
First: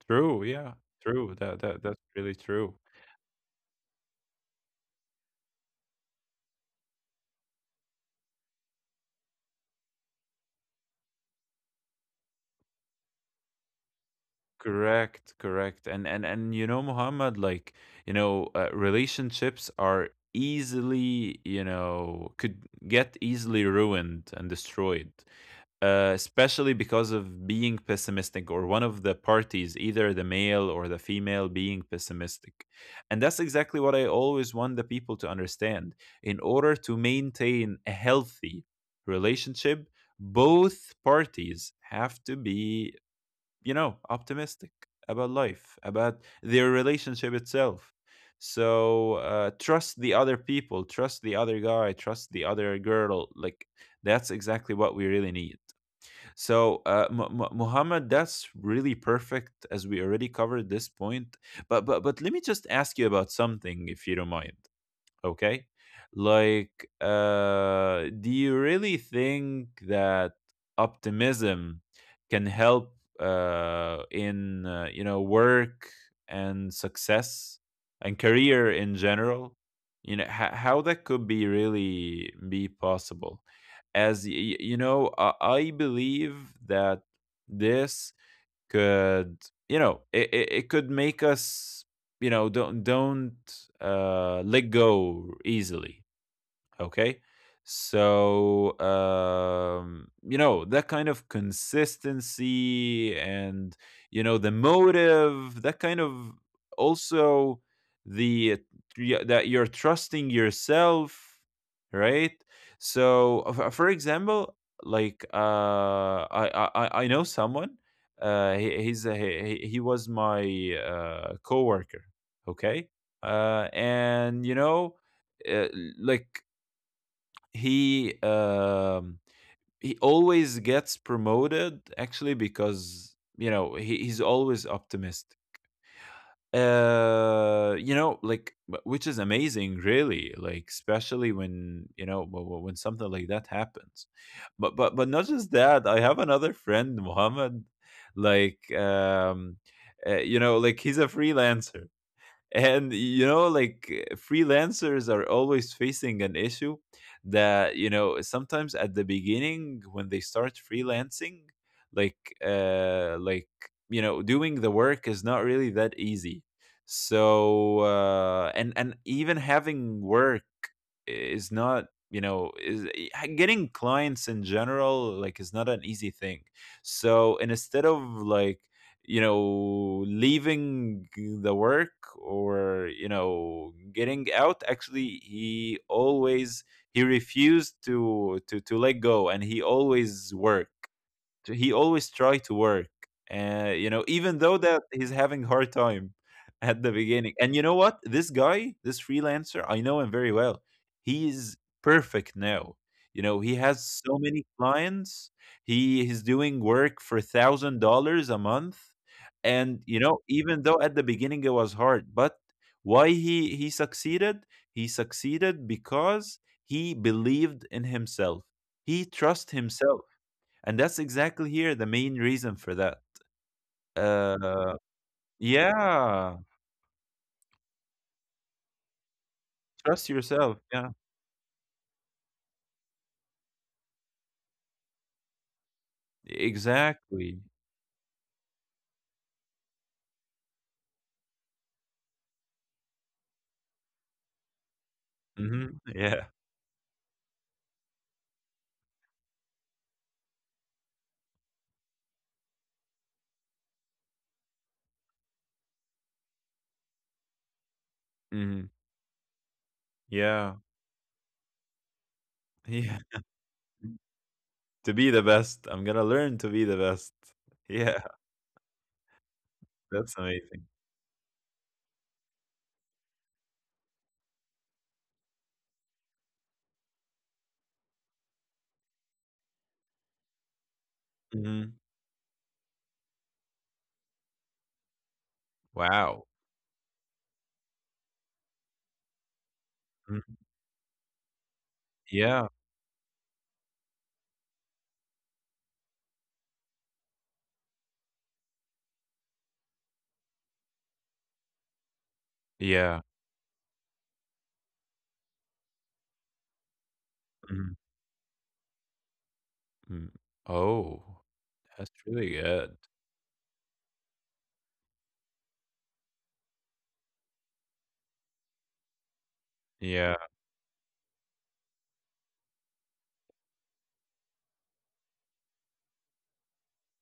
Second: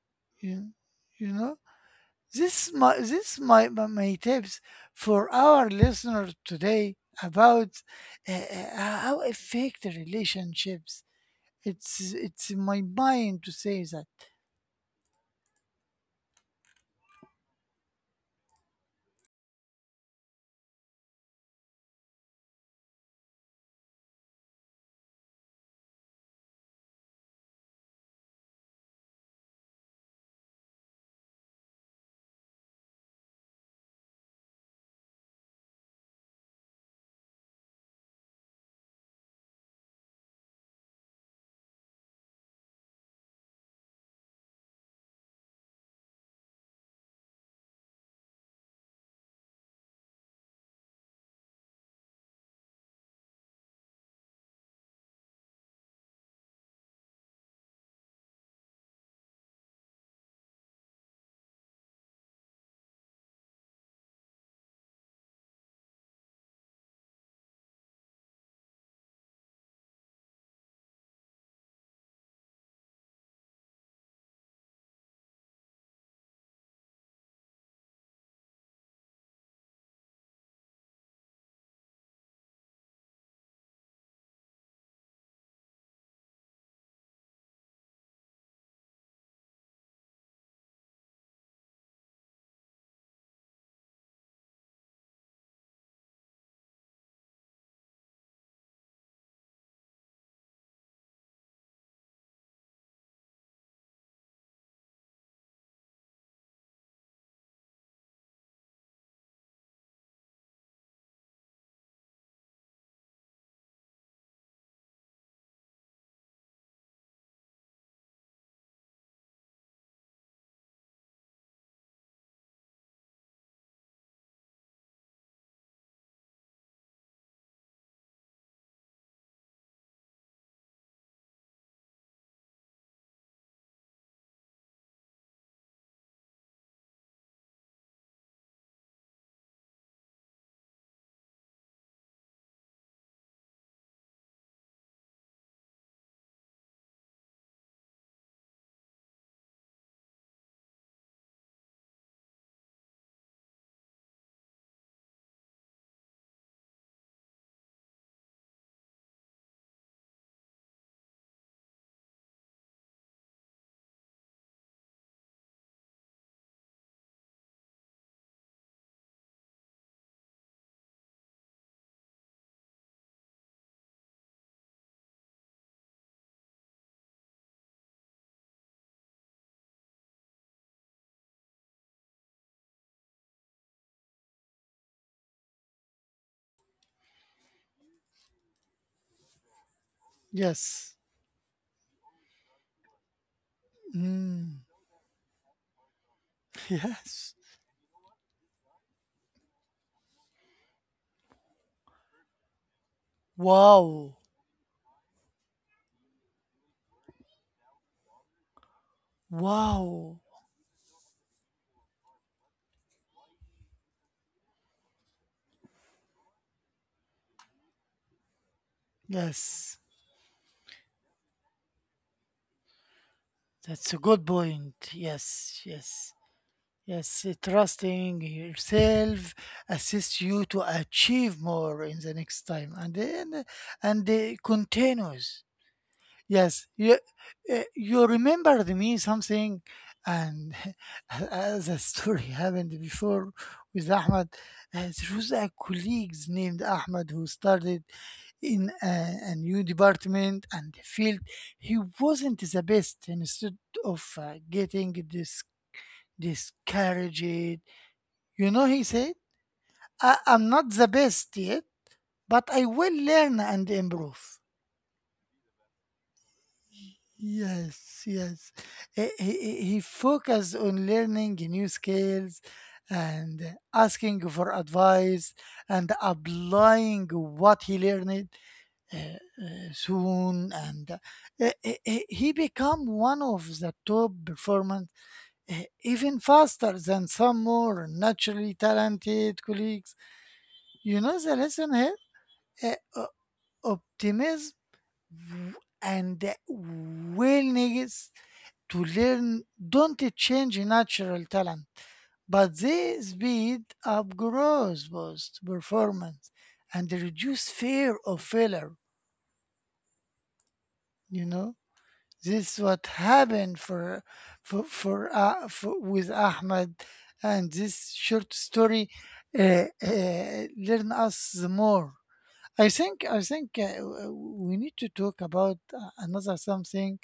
True. you, Yeah, you true. know. That's really This is true. my this is my, my, my tips for our listeners today about how affect the relationships. It's in my mind to say that. Correct, correct. And you know, Muhammad, like, you know, relationships are easily, you know, could get easily ruined and destroyed. Especially because of being pessimistic, or one of the parties, either the male or the female, being pessimistic. And that's exactly what I always want the people to understand. In order to maintain a healthy relationship, both parties have to be, you know, optimistic about life, about their relationship itself. So trust the other people, trust the other guy, trust the other girl. Like, that's exactly what we really need. So, Muhammad, that's really perfect, as we already covered this point. But let me just ask you about something, if you don't mind. Okay. Like, do you really think that optimism can help in you know, work and success and career in general? You know, how that could be really be possible? As you know, I believe that this could, you know, it could make us, you know, don't let go easily. Okay. So, you know, that kind of consistency and, you know, the motive, that kind of, also, the yeah, that you're trusting yourself, right? So, for example, like, I know someone. He, he's a, he was my coworker. Okay, and uh, like he he always gets promoted actually because he, he's always optimistic you know like which is amazing, really, like especially when you know when something like that happens. But not just that, I have another friend, Mohammed, like um like he's a freelancer. And you know like freelancers are always facing an issue that, you know, sometimes at the beginning when they start freelancing, like uh like you know, doing the work is not really that easy. So and even having work is, not is, getting clients in general like is not an easy thing. So, and instead of like, you know, leaving the work, or, you know, getting out, actually, he always, he refused to let go, and he always worked. Yes. So he always try to work, you know, even though Mm, that he's having hard time at the beginning. <laughs> yes. And you know what? This guy, this freelancer, I know him very well. He is perfect now. You know, he has Wow. so many clients. He is doing work for $1,000 a month, and you know, Wow. even though at the beginning it was hard, but why he succeeded? He succeeded because he believed in himself. He trust Yes. himself, and that's exactly here the main reason for that. That's a good Uh, point. Yes. Yes. yeah, Yes. Trusting yourself trust assists you yourself. to Yeah, achieve more in the next time, and then and continues. Yes, you exactly. You remembered me something, and <laughs> as a story <laughs> happened before with Ahmed. There was a Hmm. colleague Yeah. named Ahmed who started in a new department and the field. He wasn't the best. And instead of getting discouraged, you know, Hmm. he said, "I'm Yeah. not the best yet, but I will Yeah. learn and <laughs> improve." To be the best, I'm gonna learn to be the best. Yeah, Yes, yes. He that's focused amazing. on learning new skills and asking for advice and applying what he learned soon. And Hmm. he become one of the top performers, even Wow. faster than some more naturally talented colleagues. Mhm. You know the lesson here? Yeah. Uh, o- Optimism and willingness to learn don't change natural talent, but Yeah. they speed up growth, boost performance, and reduce Mhm. fear of failure. mm Oh, You know, that's really this is good. what happened for with Ahmed, and this short story Yeah. Learn us the more. I think I think uh, w- we need to talk about another something,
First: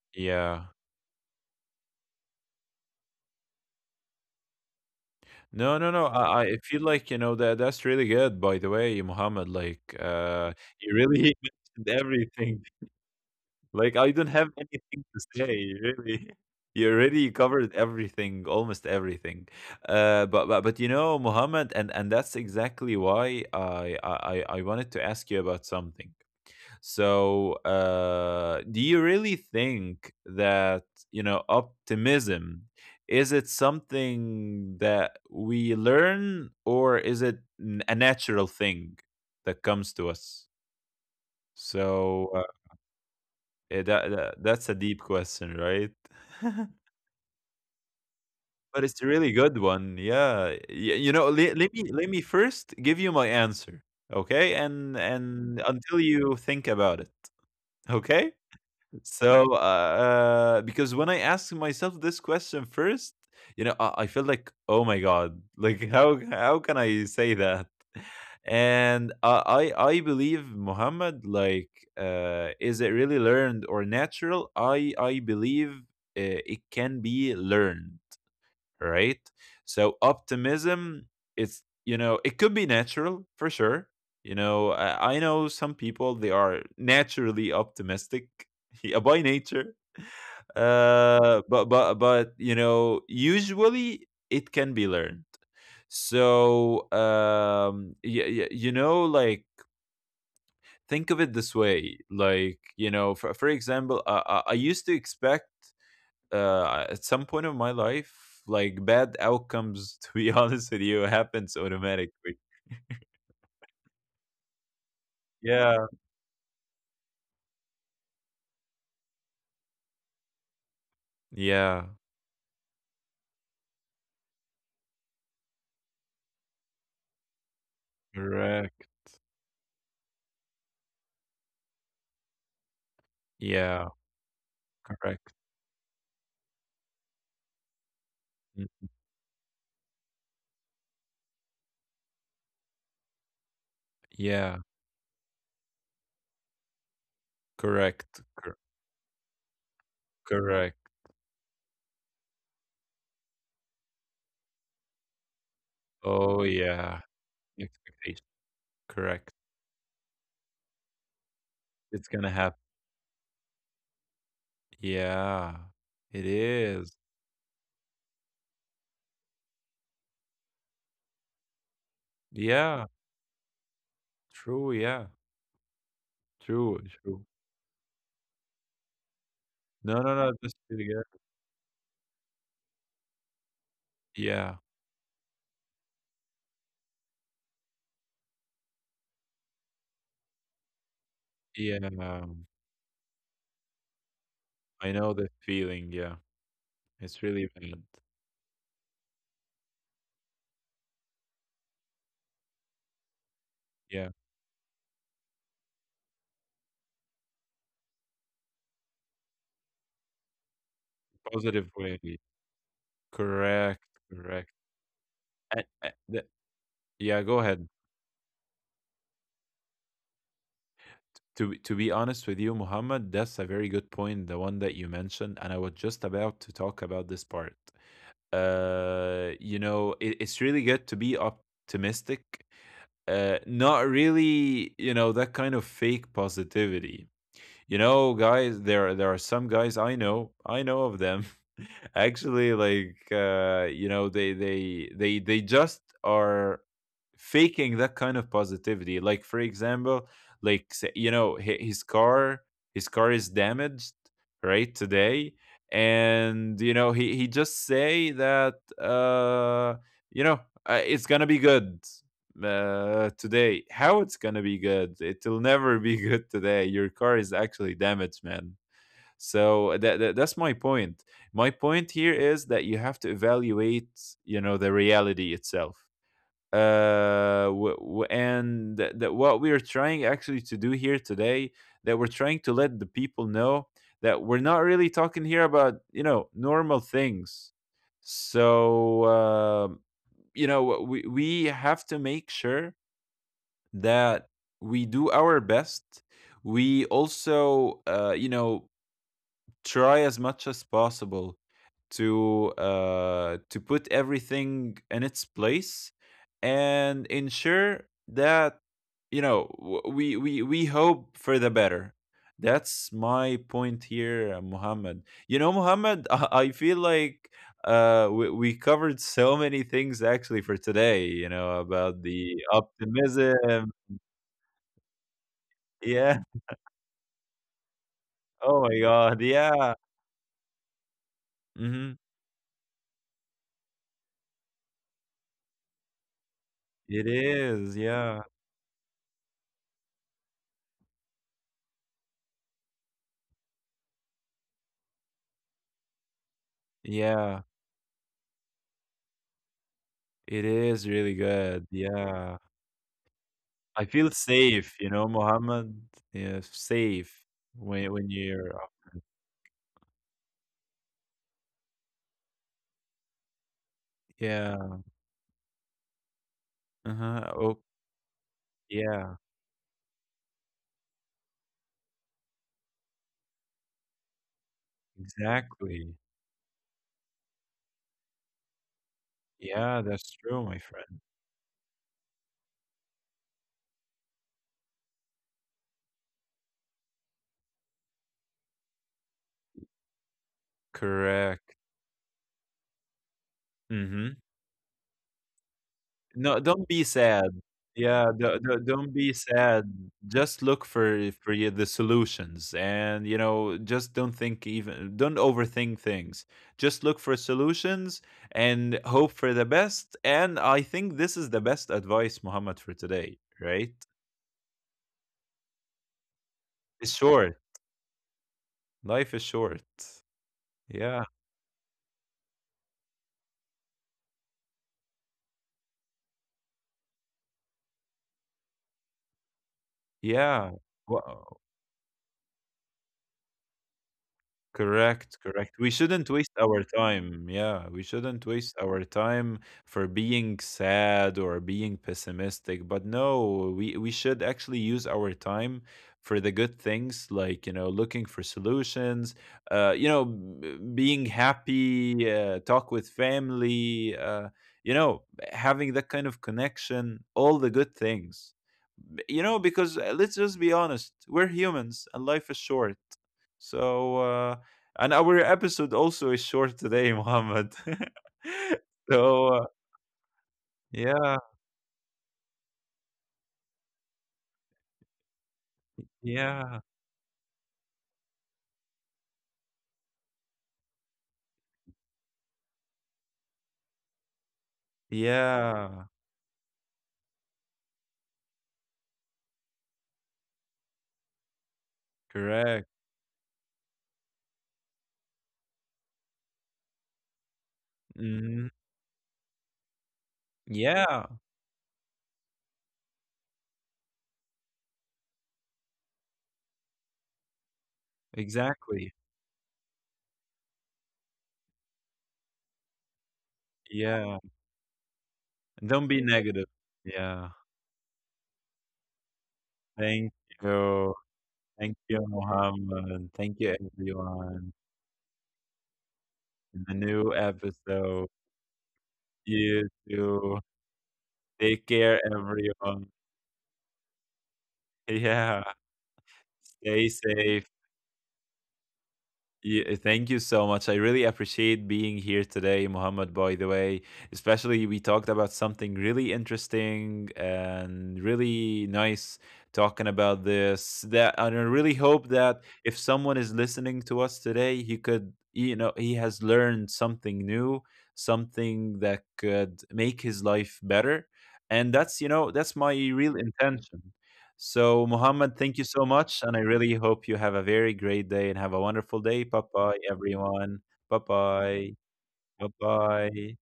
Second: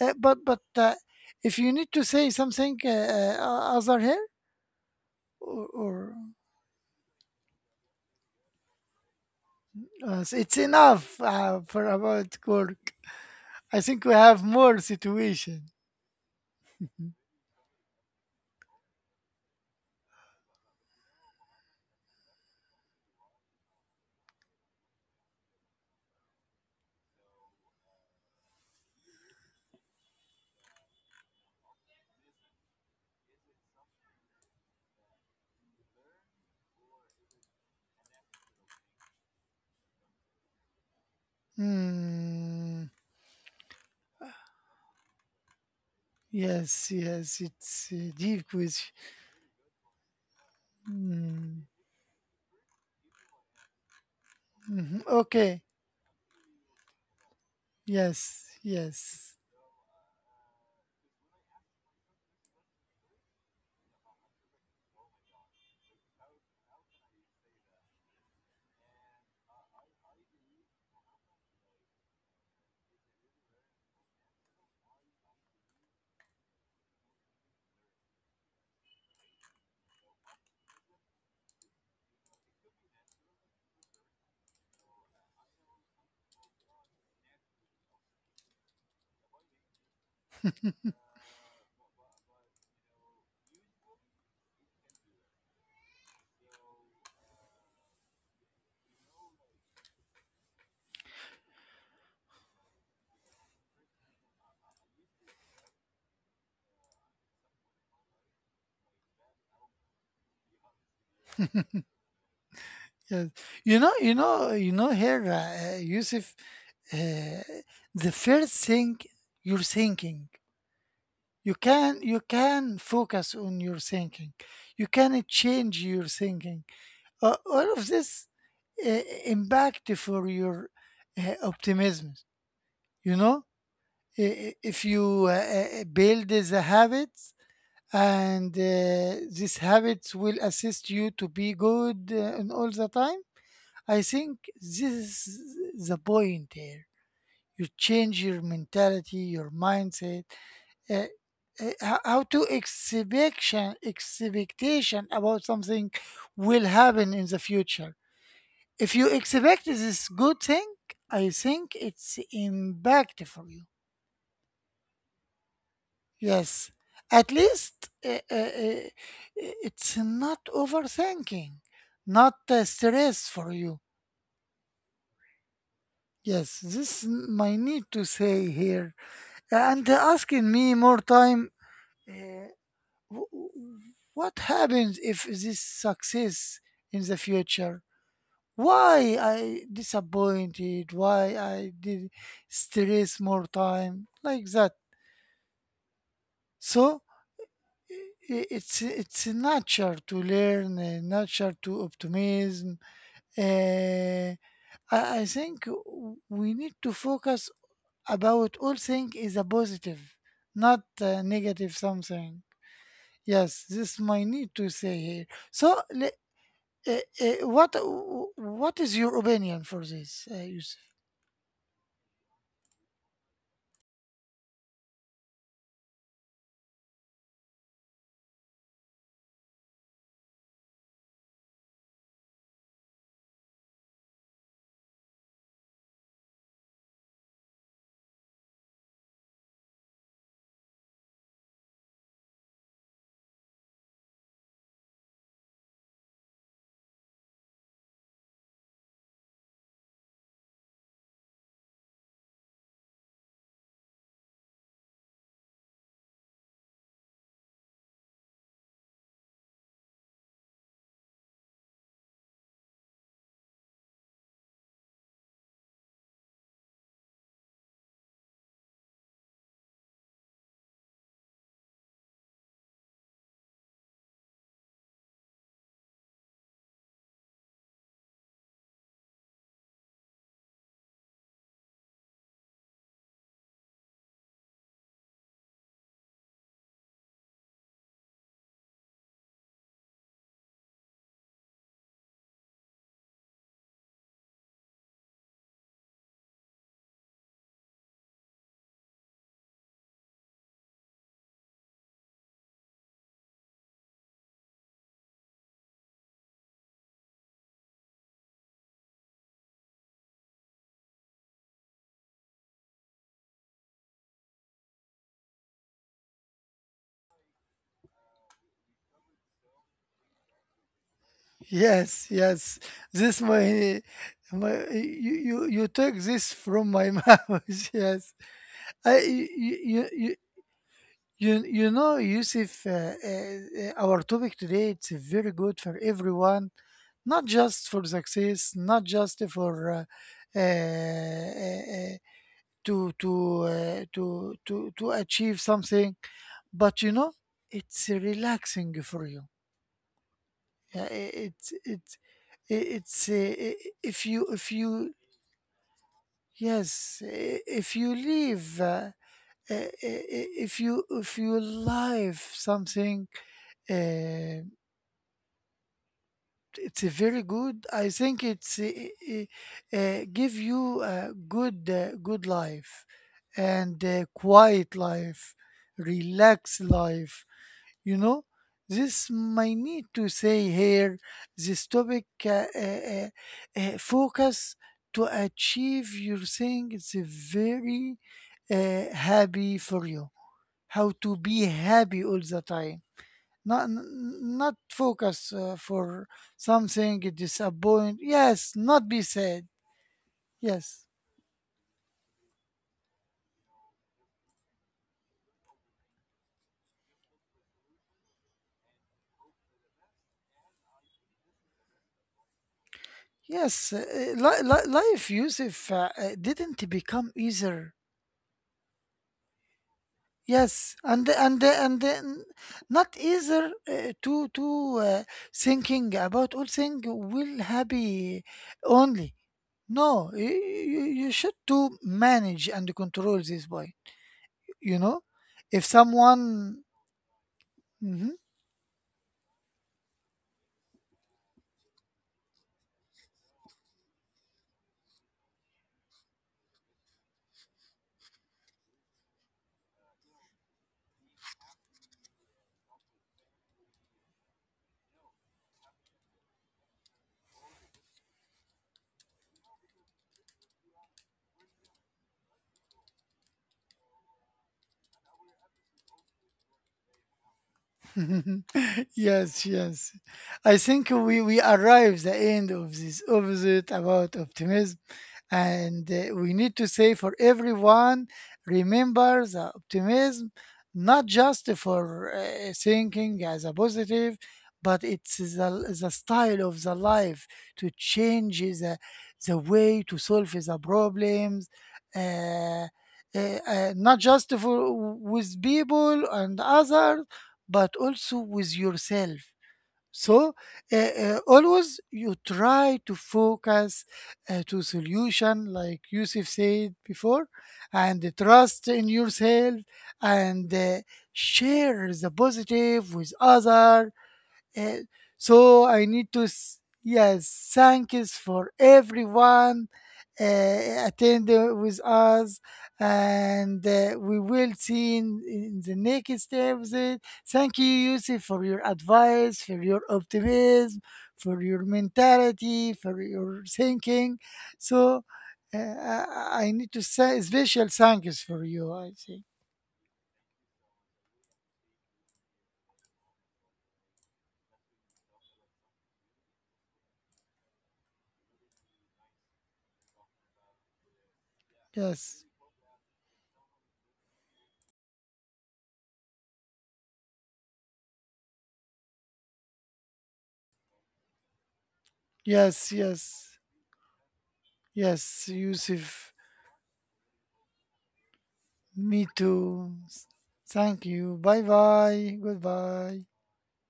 but Yeah. If you need to say something other here, or, No, no, no. or I feel like, you know, that that's really good. By the way, Muhammad, uh, s- it's you enough really <laughs> for mentioned about everything. Cork. I Like think I we don't have have more anything to situation. say. Really, <laughs> you already covered everything, almost everything. But you know, Muhammad, and that's exactly why I wanted to ask you about something. So, do you really think that, you know, optimism, is it something that we learn, or is it a natural thing that comes to us? So, Hmm. That, that's a deep question, right? <laughs> Yes, yes, it's a deep But question. it's a really good one. Yeah. You know, let Mm, let me let me first give you my answer, okay? Mhm, And okay. until you think about it, okay? Yes, yes, So, because when I asked myself this question first, you know, I felt like, oh my god, <laughs> like how can I say that? And I believe, Muhammad, like, is it really learned or natural? I believe it can be learned, right? So optimism, it's, you know, it could be natural for sure. You know, I know some people, they are naturally optimistic, <laughs> yeah, by nature, but you know, usually it can be learned. So you know, like think of it this way, like, you know, for example, I used to expect, at some point of my life, like bad outcomes, to be <laughs> honest with you, happens automatically. yes. You know, you know, you know. Here, Yeah. Yusuf, uh, the first thing you're thinking, Yeah. You can focus on your thinking, you can change your thinking. All of this Correct. uh, impact for your optimism, you know. Yeah. If you Correct. uh, uh, build the habits, and Mm. These habits will assist you to be good, and all the time. I think Yeah. this is the point here. You Correct. change your mentality, your mindset, Correct. uh, how to expectation, expectation about something Oh will yeah. happen in the future. Expectation. If you Correct. expect this good thing, I think It's it's gonna happen. impact for you. Yeah. It Yes, is. at least it's not overthinking, not Yeah. stress for you. True. Yeah. Yes, True. this True. is my need to say here, and No. No. No. asking Just me really more good. time. uh, Wh- What Yeah. happens if this success in the future? Why I disappointed? Why I Yeah. did stress more time like that? I know the feeling. Yeah. So It's really bad. It's nature to learn, a nature to optimism. Yeah. Uh, I think we need to focus about all things is a positive, not a Positive negative way. something. Yes, Correct, this is my need correct. to say here. And, So uh, le- the- Uh, yeah, uh, go ahead. what what is your opinion for this, Yusuf? To be honest with you, Muhammad, that's a very good point, the one that you mentioned, and I was just about to talk about this part. You know, it's really good to be optimistic. Not really, you know, that kind of fake positivity. You know, guys, there are some guys I know of them. <laughs> Actually, you know, they just are faking that kind of positivity. Like for example, like say, you know, his car is damaged right today, and you know he just say that you know it's gonna be good today. How it's gonna be good? It'll never be <laughs> good today. Your car is actually damaged, man. So that that's my point. My point here is that you have to evaluate, you know, the reality itself. And that that what we are trying actually to do here today, that we're trying to let the people know that we're not really talking here about, you know, normal things. So you know, we have to make sure that we do our best. We also, you know, try as much as possible to put everything in its place and ensure that, you know, we hope for the better. That's my point here, Muhammad. You know, Muhammad, <laughs> I feel like we covered so many things actually for today. You know, about Yes, the yes. This optimism. my my, you took this Yeah. from my <laughs> mouth. Yes. Oh I my you god, you yeah. you you You know, Mhm. Yusuf, our topic today it's very good for everyone, not It just for is, success, yeah. not just for uh, uh, uh, to to to achieve something. But you know, it's Yeah, relaxing for you. Yeah, it is really good, i- yeah. it's uh, i- I feel if you safe, you know, Mohammed? Yeah, yes, safe if you when you're live uh, if you live something, uh, yeah. it's a very Uh-huh. Oh, good. I think it's yeah, give you a good, good life, and a quiet life, exactly. relaxed life, you know. This my need Yeah, to that's say true, my here. friend. This topic focus to achieve your thing, it's a very happy for you. How to be Correct. happy all the time, not Mhm. Not focus for No, don't be something sad. disappoint. Yeah, do Yes, do not don't be be sad. sad. Just look Yes, for you the solutions, and you know, just don't think, even don't overthink things. Just look for solutions and hope for the best. And I think this is the best advice, Muhammad, for today. yes. Right? Life, Yusuf, didn't It's become short. easier. Life is short. Yes, and Yeah, and then not easier to thinking about all thing will happy only. No, you, yeah. you Wha. you should to manage and control this boy. You know, Correct, if correct. We shouldn't waste someone. our time. Yeah, we Mhm. shouldn't waste our time for being sad or being pessimistic. But no, we should actually use our time for the good things, like, you know, looking for solutions, you know, being happy, talk with family, you know, having that kind of connection, all the good things. You know, because let's just be honest, we're humans and life is short, so, and our episode also is short today, Mohammed. <laughs> <laughs> So, Yes, yes. I think yeah, we arrive the end of this opposite about optimism. And we need yeah, to say for everyone, remember the optimism, not just for thinking as a positive, but it's yeah, the style of the life to change the way to solve the problems. Uh, correct. uh, not just for with people and others, but also Hmm. with yourself. So Yeah, always you try to focus to solution, like Yusuf said before, and trust in exactly. yourself, and share the positive with other. Yeah, Eh, so I don't be need to, negative. Yeah, yes, thank yous for everyone thank you. attending Thank with you, us, Mohammed. Thank you, and we will everyone. see in the next In the episode. new Thank you, episode, Yusuf, for your advice, for you your too. optimism, for your Take care, mentality, everyone. for your thinking. <laughs> So Yeah, uh, I I need to stay say safe. special thank yous for you. I think Yeah, thank you so much. I really appreciate being here today, Muhammad, by the way. Especially, we talked about something really interesting and really nice talking about this. That and I really yes, hope that if someone is listening to us today, he could, you know, he has learned something new, something that could make his life better. And that's, you know, yes, that's my yes, real intention. So, yes, Muhammad, thank you Yusuf. so much. And I really hope you have a very great day and have a Me wonderful day. Bye too. bye, Thank everyone. you. Bye Bye bye. bye. Bye Goodbye. bye.